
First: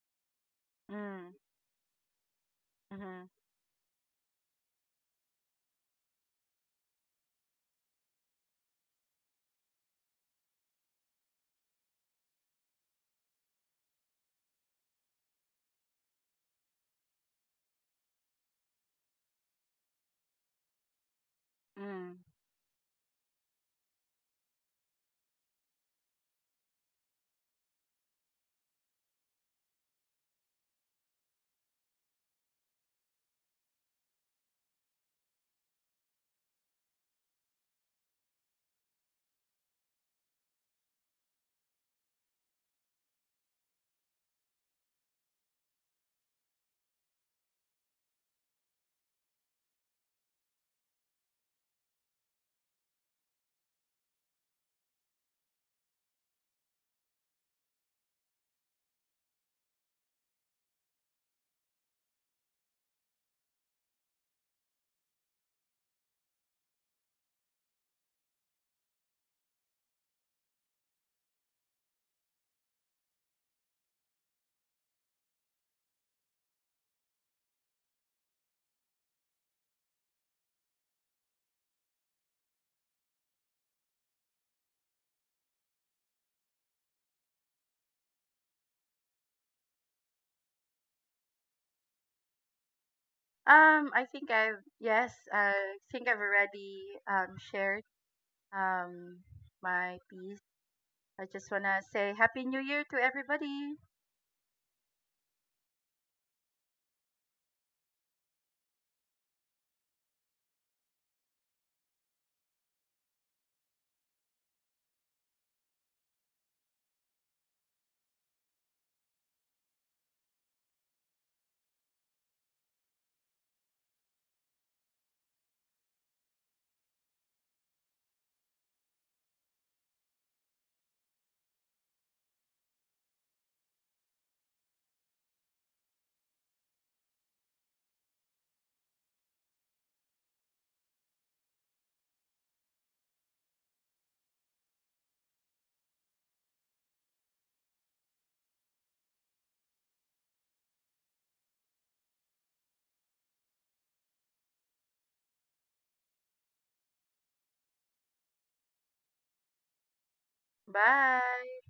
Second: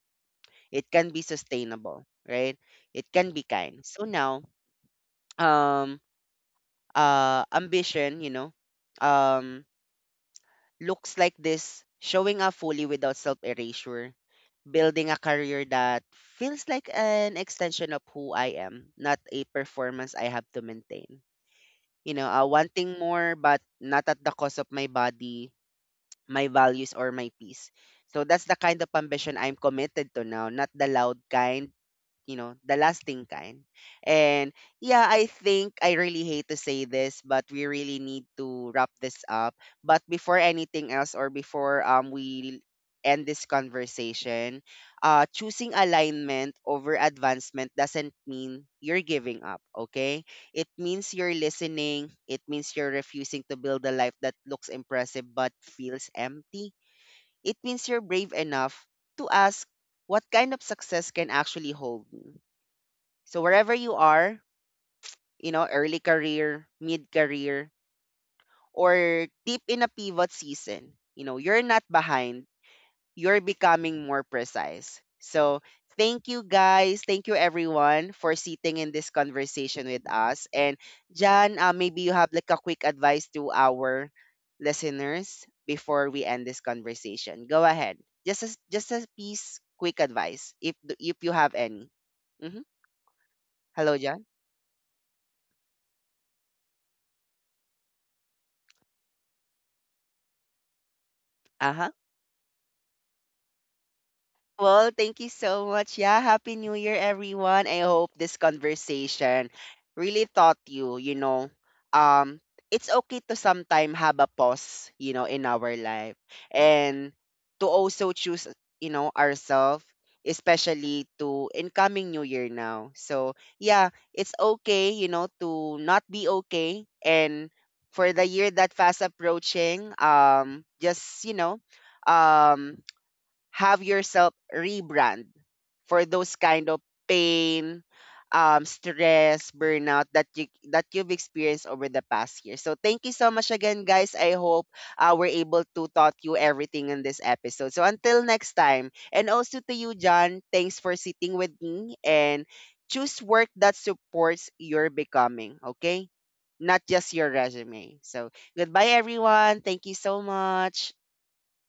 [SPEAKER 1] it
[SPEAKER 2] Uh
[SPEAKER 1] can be
[SPEAKER 2] huh.
[SPEAKER 1] sustainable, right? It
[SPEAKER 2] Uh
[SPEAKER 1] can be kind. So now, um, uh, ambition, you know, um, looks like this, showing up fully without self erasure, building a career that feels like an extension of who I am, not a performance I have to maintain.
[SPEAKER 2] huh.
[SPEAKER 1] You know, uh, wanting more, but not at the cost of my body, my values, or my peace. So that's the kind of ambition I'm committed to now, not the loud kind, you know, the lasting kind. And yeah, I think I really hate to say this, but we really need to wrap this up. But before anything else or before um we end this conversation, uh choosing alignment over advancement doesn't mean you're giving up, okay? It means you're listening, it means you're refusing to build a life that looks impressive but feels empty. It means you're brave enough to ask what kind of success can actually hold me. So wherever you are, you know, early career, mid career, or deep in a pivot season, you know, you're not behind. You're becoming more precise. So thank you guys. Thank you everyone for sitting in this conversation with us. And Jan, uh, maybe you have like a quick advice to our listeners before we end this conversation. Go ahead. Just a, just a piece quick advice if if you have any. Hmm
[SPEAKER 2] Um,
[SPEAKER 1] Hello,
[SPEAKER 2] I
[SPEAKER 1] Jan.
[SPEAKER 2] think I've yes, I think I've already um shared um my piece. I just wanna
[SPEAKER 1] Uh-huh.
[SPEAKER 2] say Happy New Year to everybody.
[SPEAKER 1] Well, thank you so much. Yeah, Happy New Year, everyone. I hope this conversation really taught you, you know, um, it's okay to sometime have a pause, you know, in our life, and to also choose, you know, ourselves, especially to incoming New Year now. So, yeah, it's okay, you know, to not be okay. And for the year that fast approaching, um, just, you know, um, have yourself rebrand for those kind of pain, um, stress, burnout that you that you've experienced over the past year. So thank you so much again, guys. I hope uh, we're able to taught you everything in this episode. So until next time, and also to you, John, thanks for sitting with me and choose work that supports your becoming. Okay. Not just your resume. So goodbye, everyone. Thank you so much.
[SPEAKER 2] Bye.